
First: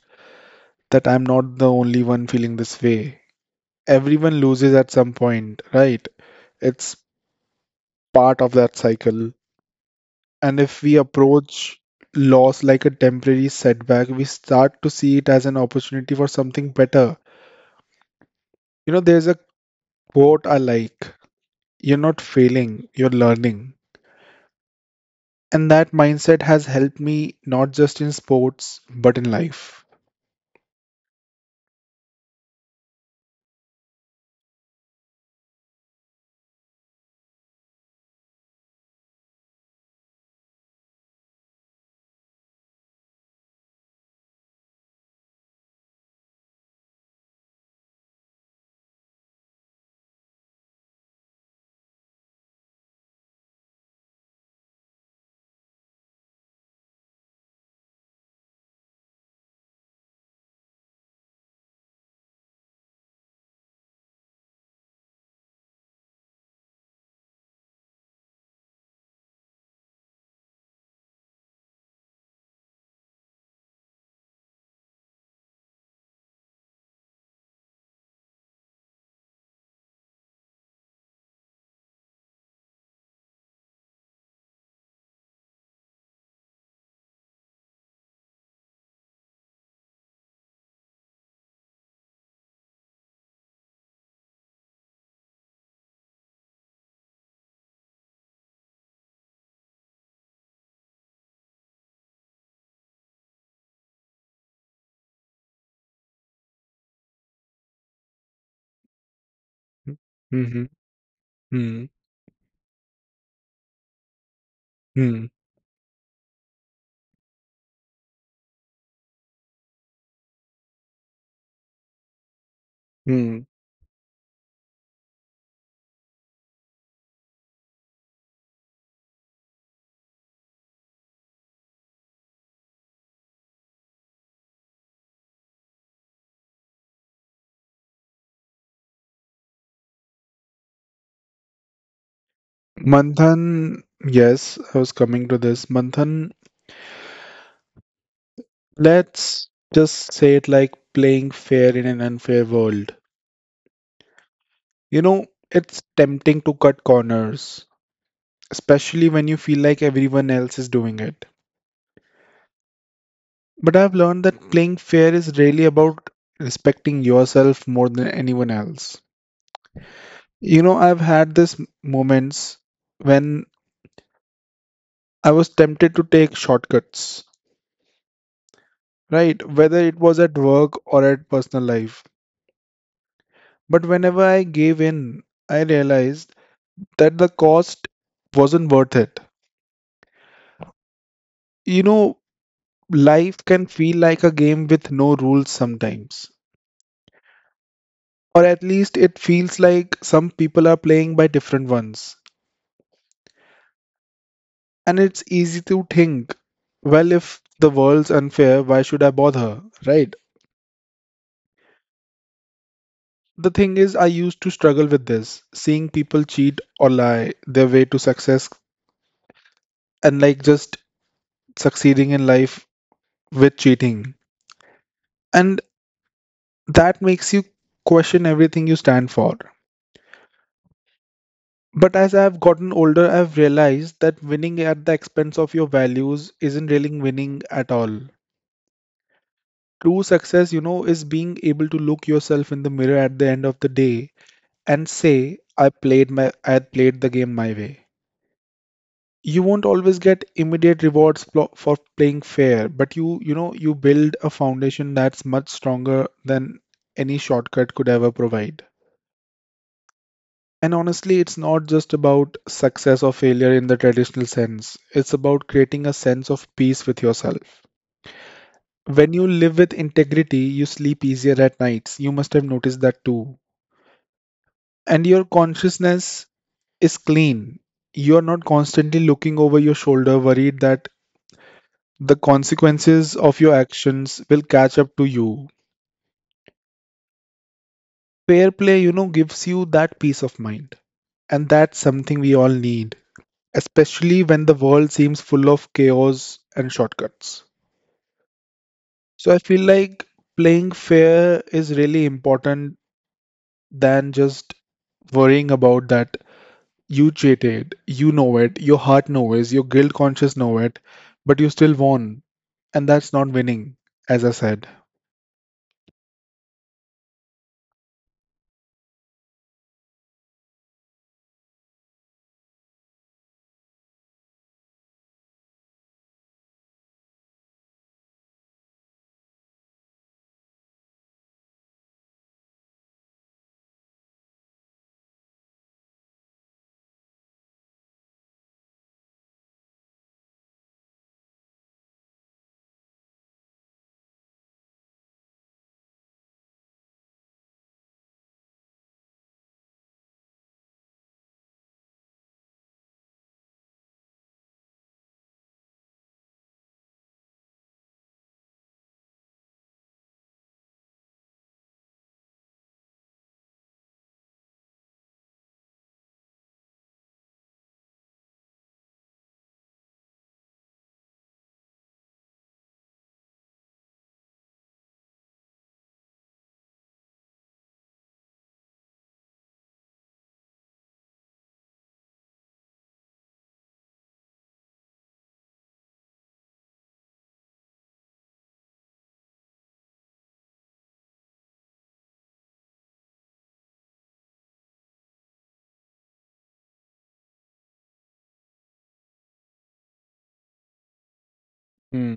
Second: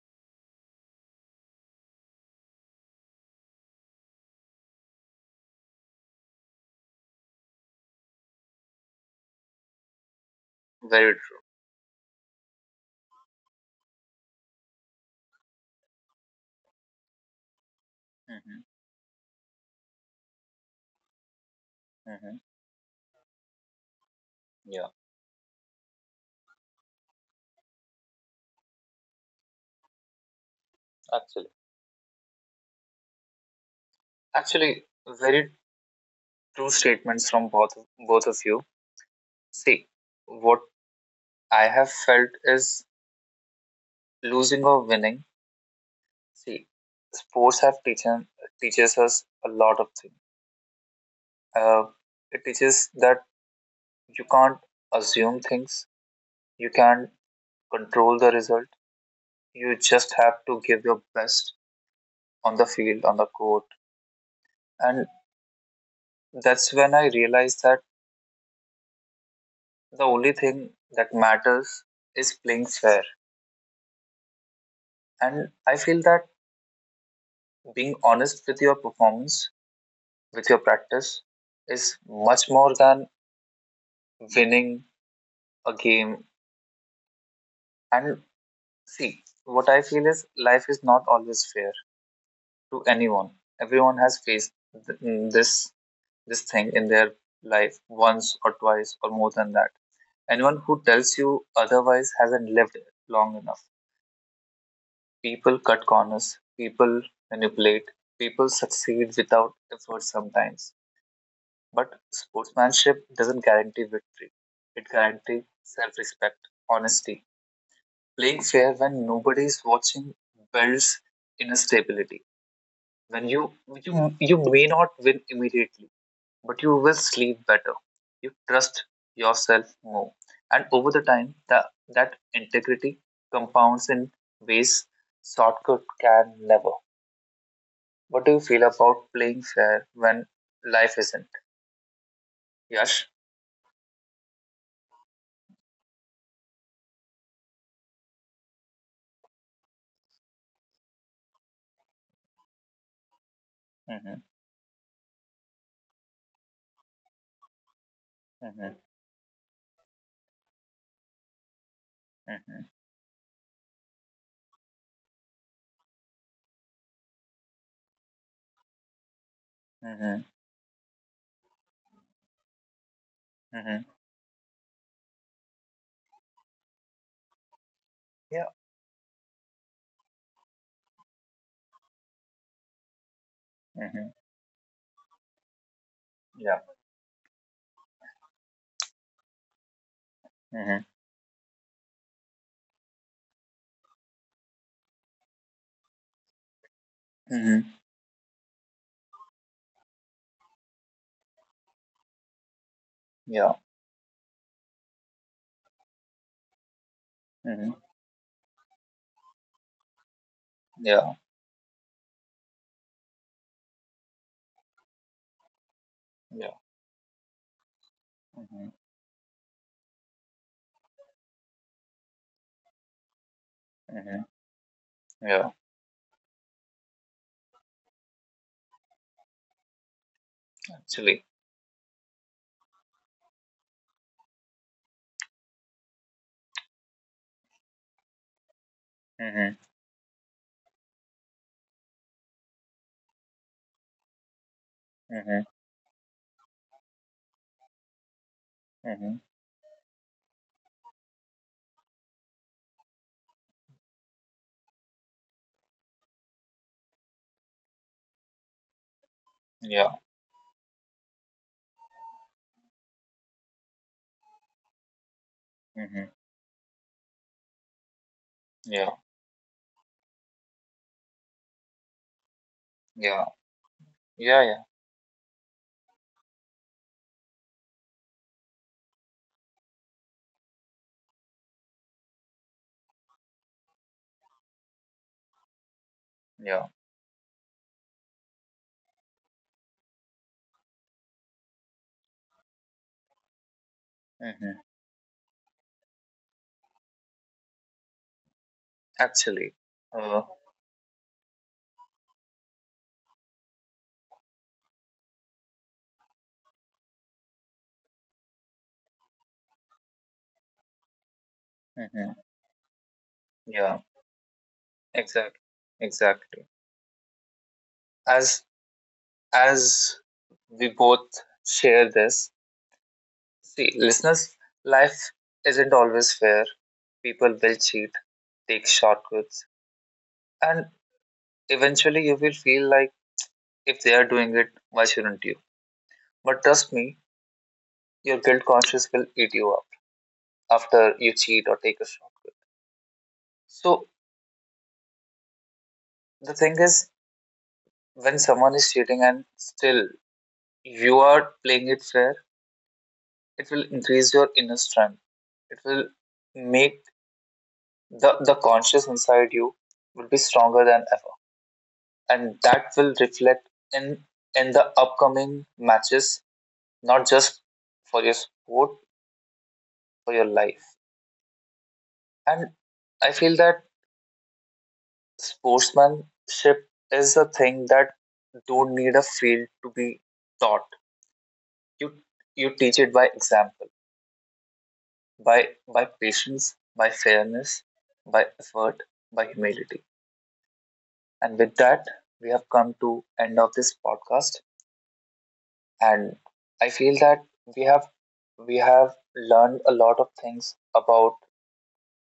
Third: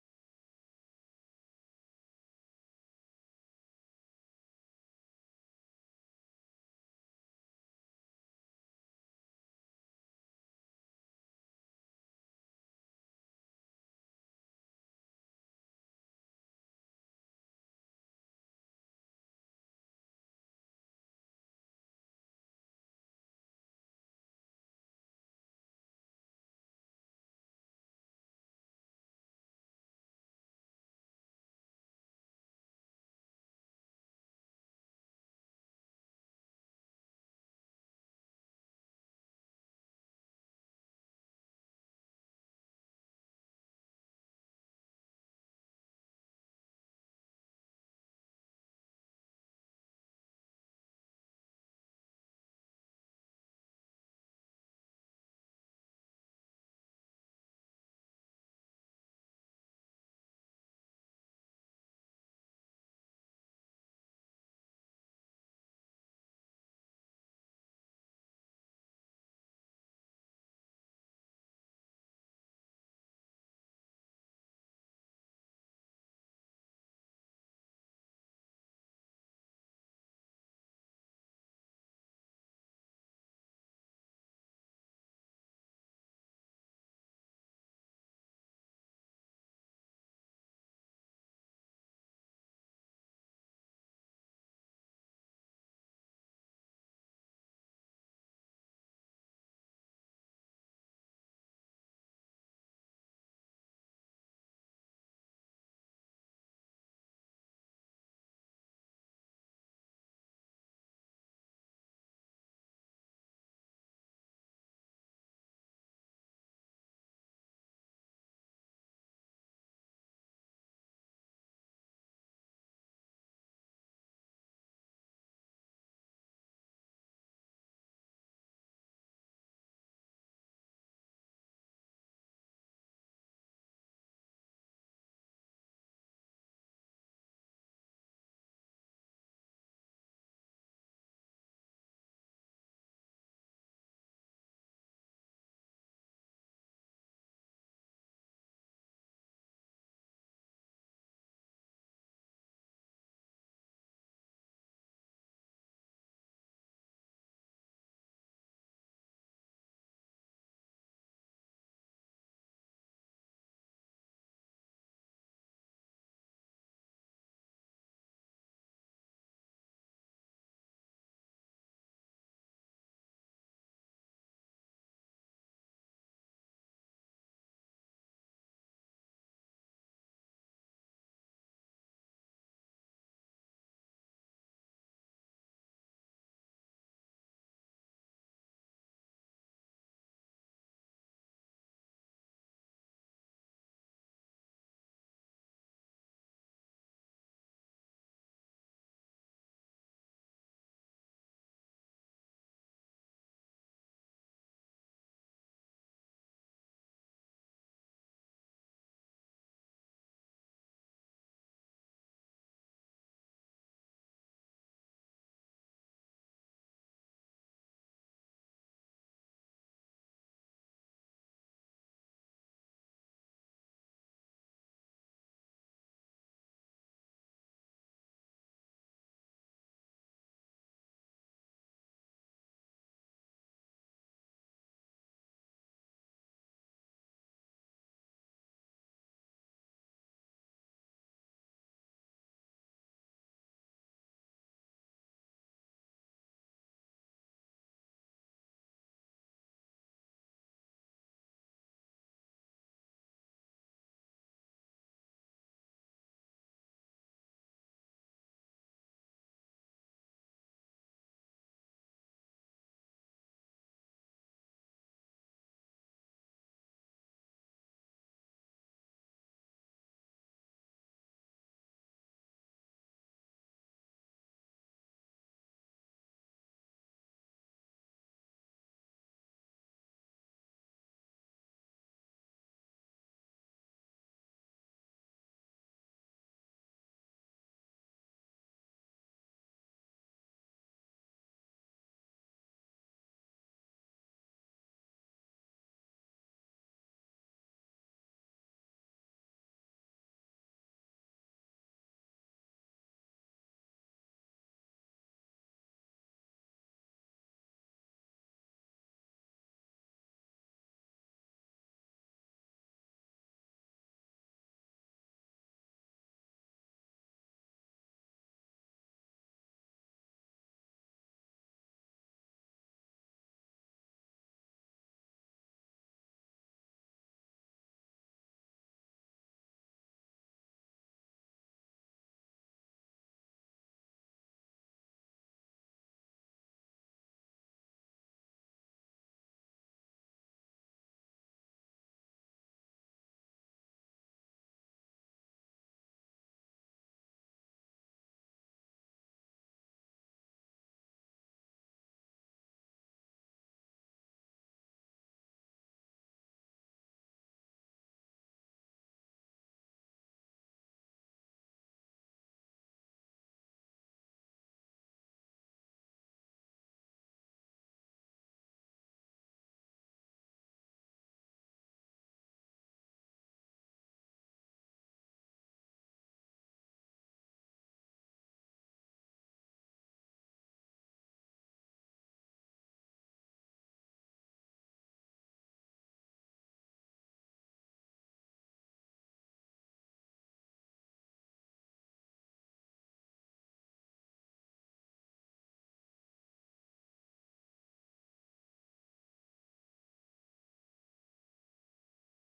that I'm not the only one feeling this way. Everyone loses at some point, right? It's part of that cycle. And if we
Very true.
approach loss like a temporary setback, we start to see it as an opportunity for something better.
Hmm.
You know, there's a quote I like: you're not failing, you're learning.
Hmm.
And that mindset has helped me not just in sports, but in life.
Actually, actually, very true statements from both of you. See, what I have felt is losing or winning. See, sports have teachen teaches us a lot of things. Uh, it teaches that you can't assume things. You can't control the result. You just have to give your best on the field, on the court, and that's when I realized that the only thing that matters is playing fair. And I feel that being honest with your performance, with your practice, is much more than winning a game. And see, what I feel is, life is not always fair to anyone. Everyone has faced this thing in their life once or twice or more than that. Anyone who tells you otherwise hasn't lived long enough. People cut corners. People manipulate. People succeed without
Hmm.
effort
hmm
sometimes.
hmm
But sportsmanship doesn't guarantee victory. It
hmm
guarantees self-respect, honesty. Playing fair when nobody is watching builds inner stability. When
hmm.
you may not win immediately, but you will sleep better. You trust yourself more, and over the time, that integrity compounds in ways shortcut can never. What do you feel about playing fair when life isn't? Yash.
Manthan, yes, I was coming to this. Manthan, let's just say it like playing fair in an unfair world.
Hmm.
You know, it's tempting to cut corners,
Hmm.
especially when you feel like everyone else is doing it. But I've learned that playing fair is really about respecting yourself more than anyone else.
Mhm.
You know, I've had these moments when
Mhm.
I was tempted to take shortcuts,
Yeah.
right? Whether it was at work or at personal life. But
Mhm.
whenever I gave in, I realized
Yeah.
that the cost wasn't worth it.
Mhm.
You know, life can feel like a game with no rules sometimes.
Mhm.
Or at least it feels like some people are playing by different ones.
Yeah.
And it's easy to think, well, if the
Mhm.
world's unfair, why should I bother? Right?
Yeah.
The thing is, I used to struggle with this, seeing people
Yeah.
cheat or lie their way to success
Mhm.
and like just succeeding in life with cheating.
Mhm. Yeah.
And that makes you question everything you stand for.
Actually.
But as I've gotten older, I've realized that winning at the expense of your values isn't really winning at all.
Mhm.
True success, you know, is being able to look yourself in the mirror at the end of the day and say,
Mhm.
I played the game my way.
Mhm.
You won't always get immediate rewards for playing fair, but you know, you build a foundation that's much stronger than any shortcut could ever provide.
Yeah.
And honestly, it's not just about success or failure in the traditional sense. It's about creating a
Mhm.
sense of peace with yourself.
Yeah.
When you live with integrity, you sleep easier at nights. You must have noticed that
Yeah.
too.
Yeah. Yeah.
And your consciousness is clean. You're not constantly looking over your shoulder, worried that the consequences of your actions will catch up to you.
Yeah.
Fair play, you know, gives you that peace of mind. And that's something we all need, especially when the
Mhm.
world seems full of chaos and shortcuts. So I
Actually.
feel like
Uh.
playing fair is really important than just worrying about that you cheated, you know it, your heart knows, your guilt conscious know it, but you still
Mhm.
won, and that's not winning,
Yeah.
as I said.
Exact. Exactly. As as we both share this, see, listeners, life isn't always fair. People will cheat, take shortcuts, and eventually, you will feel like if they are doing it, why shouldn't you? But trust me, your guilt conscience will eat you up after you cheat or take a shortcut. So the thing is, when someone is cheating and still you are playing it fair, it will increase your inner strength. It will make the conscious inside you will be stronger than ever. And that will reflect in in the upcoming matches, not just for your sport, for your life. And I feel that sportsmanship is a thing that don't need a field to be taught. You you teach it by example, by patience, by fairness, by effort, by humility. And with that, we have come to end of this podcast. And I feel that we have we have learned a lot of things
Mm,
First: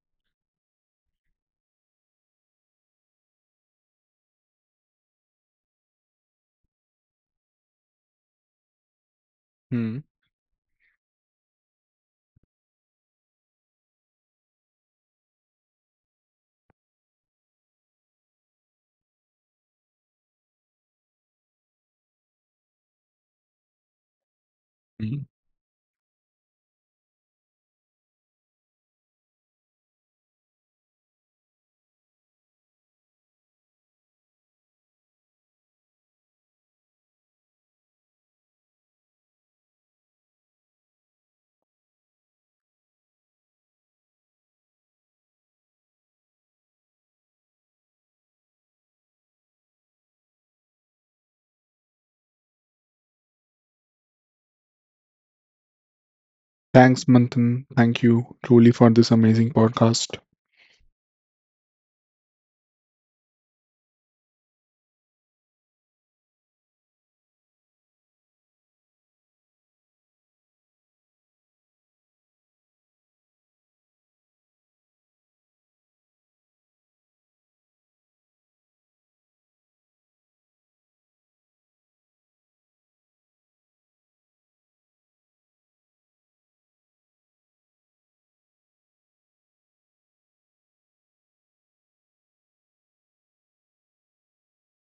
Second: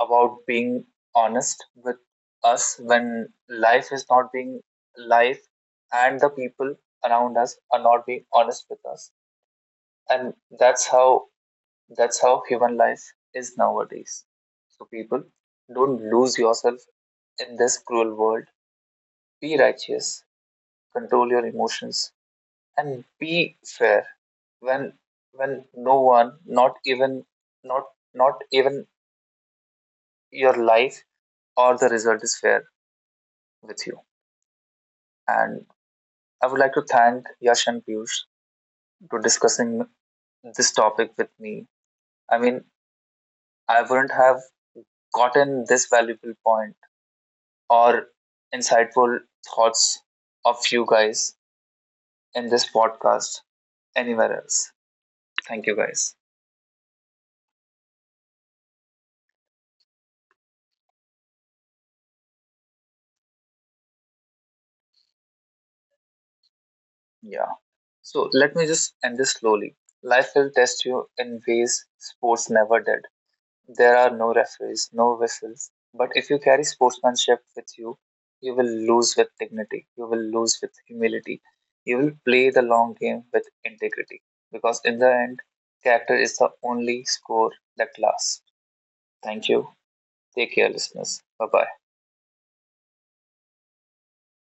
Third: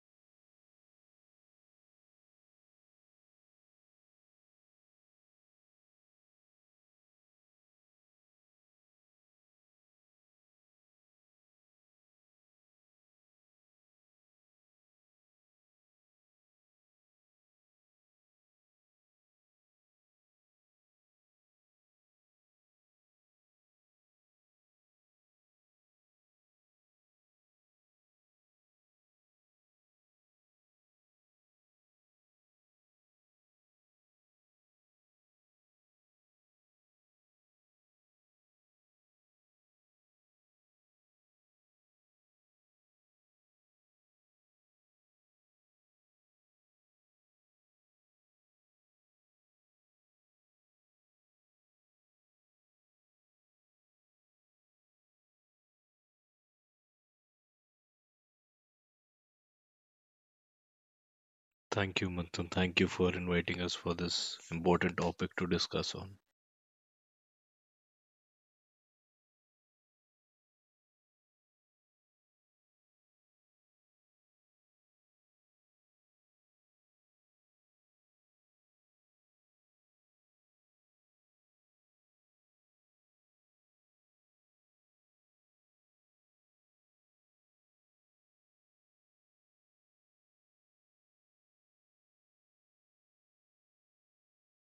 about being honest with us when life is not being life and the people around us are not being honest with us,
mm,
and that's how that's how human life is nowadays. So people, don't lose yourself in this cruel world. Be righteous, control your emotions, and be fair when
mm.
when no one, not even not not even your life or the result is fair with you. And I would like to thank Yash and Piyush to discussing this topic with me. I mean, I wouldn't have gotten this valuable point or insightful thoughts of you guys in this podcast anywhere else. Thank you guys.
Thanks, Manthan. Thank you truly for this amazing podcast.
Thank you, Manthan. Thank you for inviting us for this important topic to discuss on.
Yeah. So let me just end this slowly. Life will test you in ways sports never did. There are no referees, no whistles. But if you carry sportsmanship with you, you will lose with dignity. You will lose with humility. You will play the long game with integrity. Because in the end, character is the only score that lasts. Thank you. Take care, listeners. Bye bye.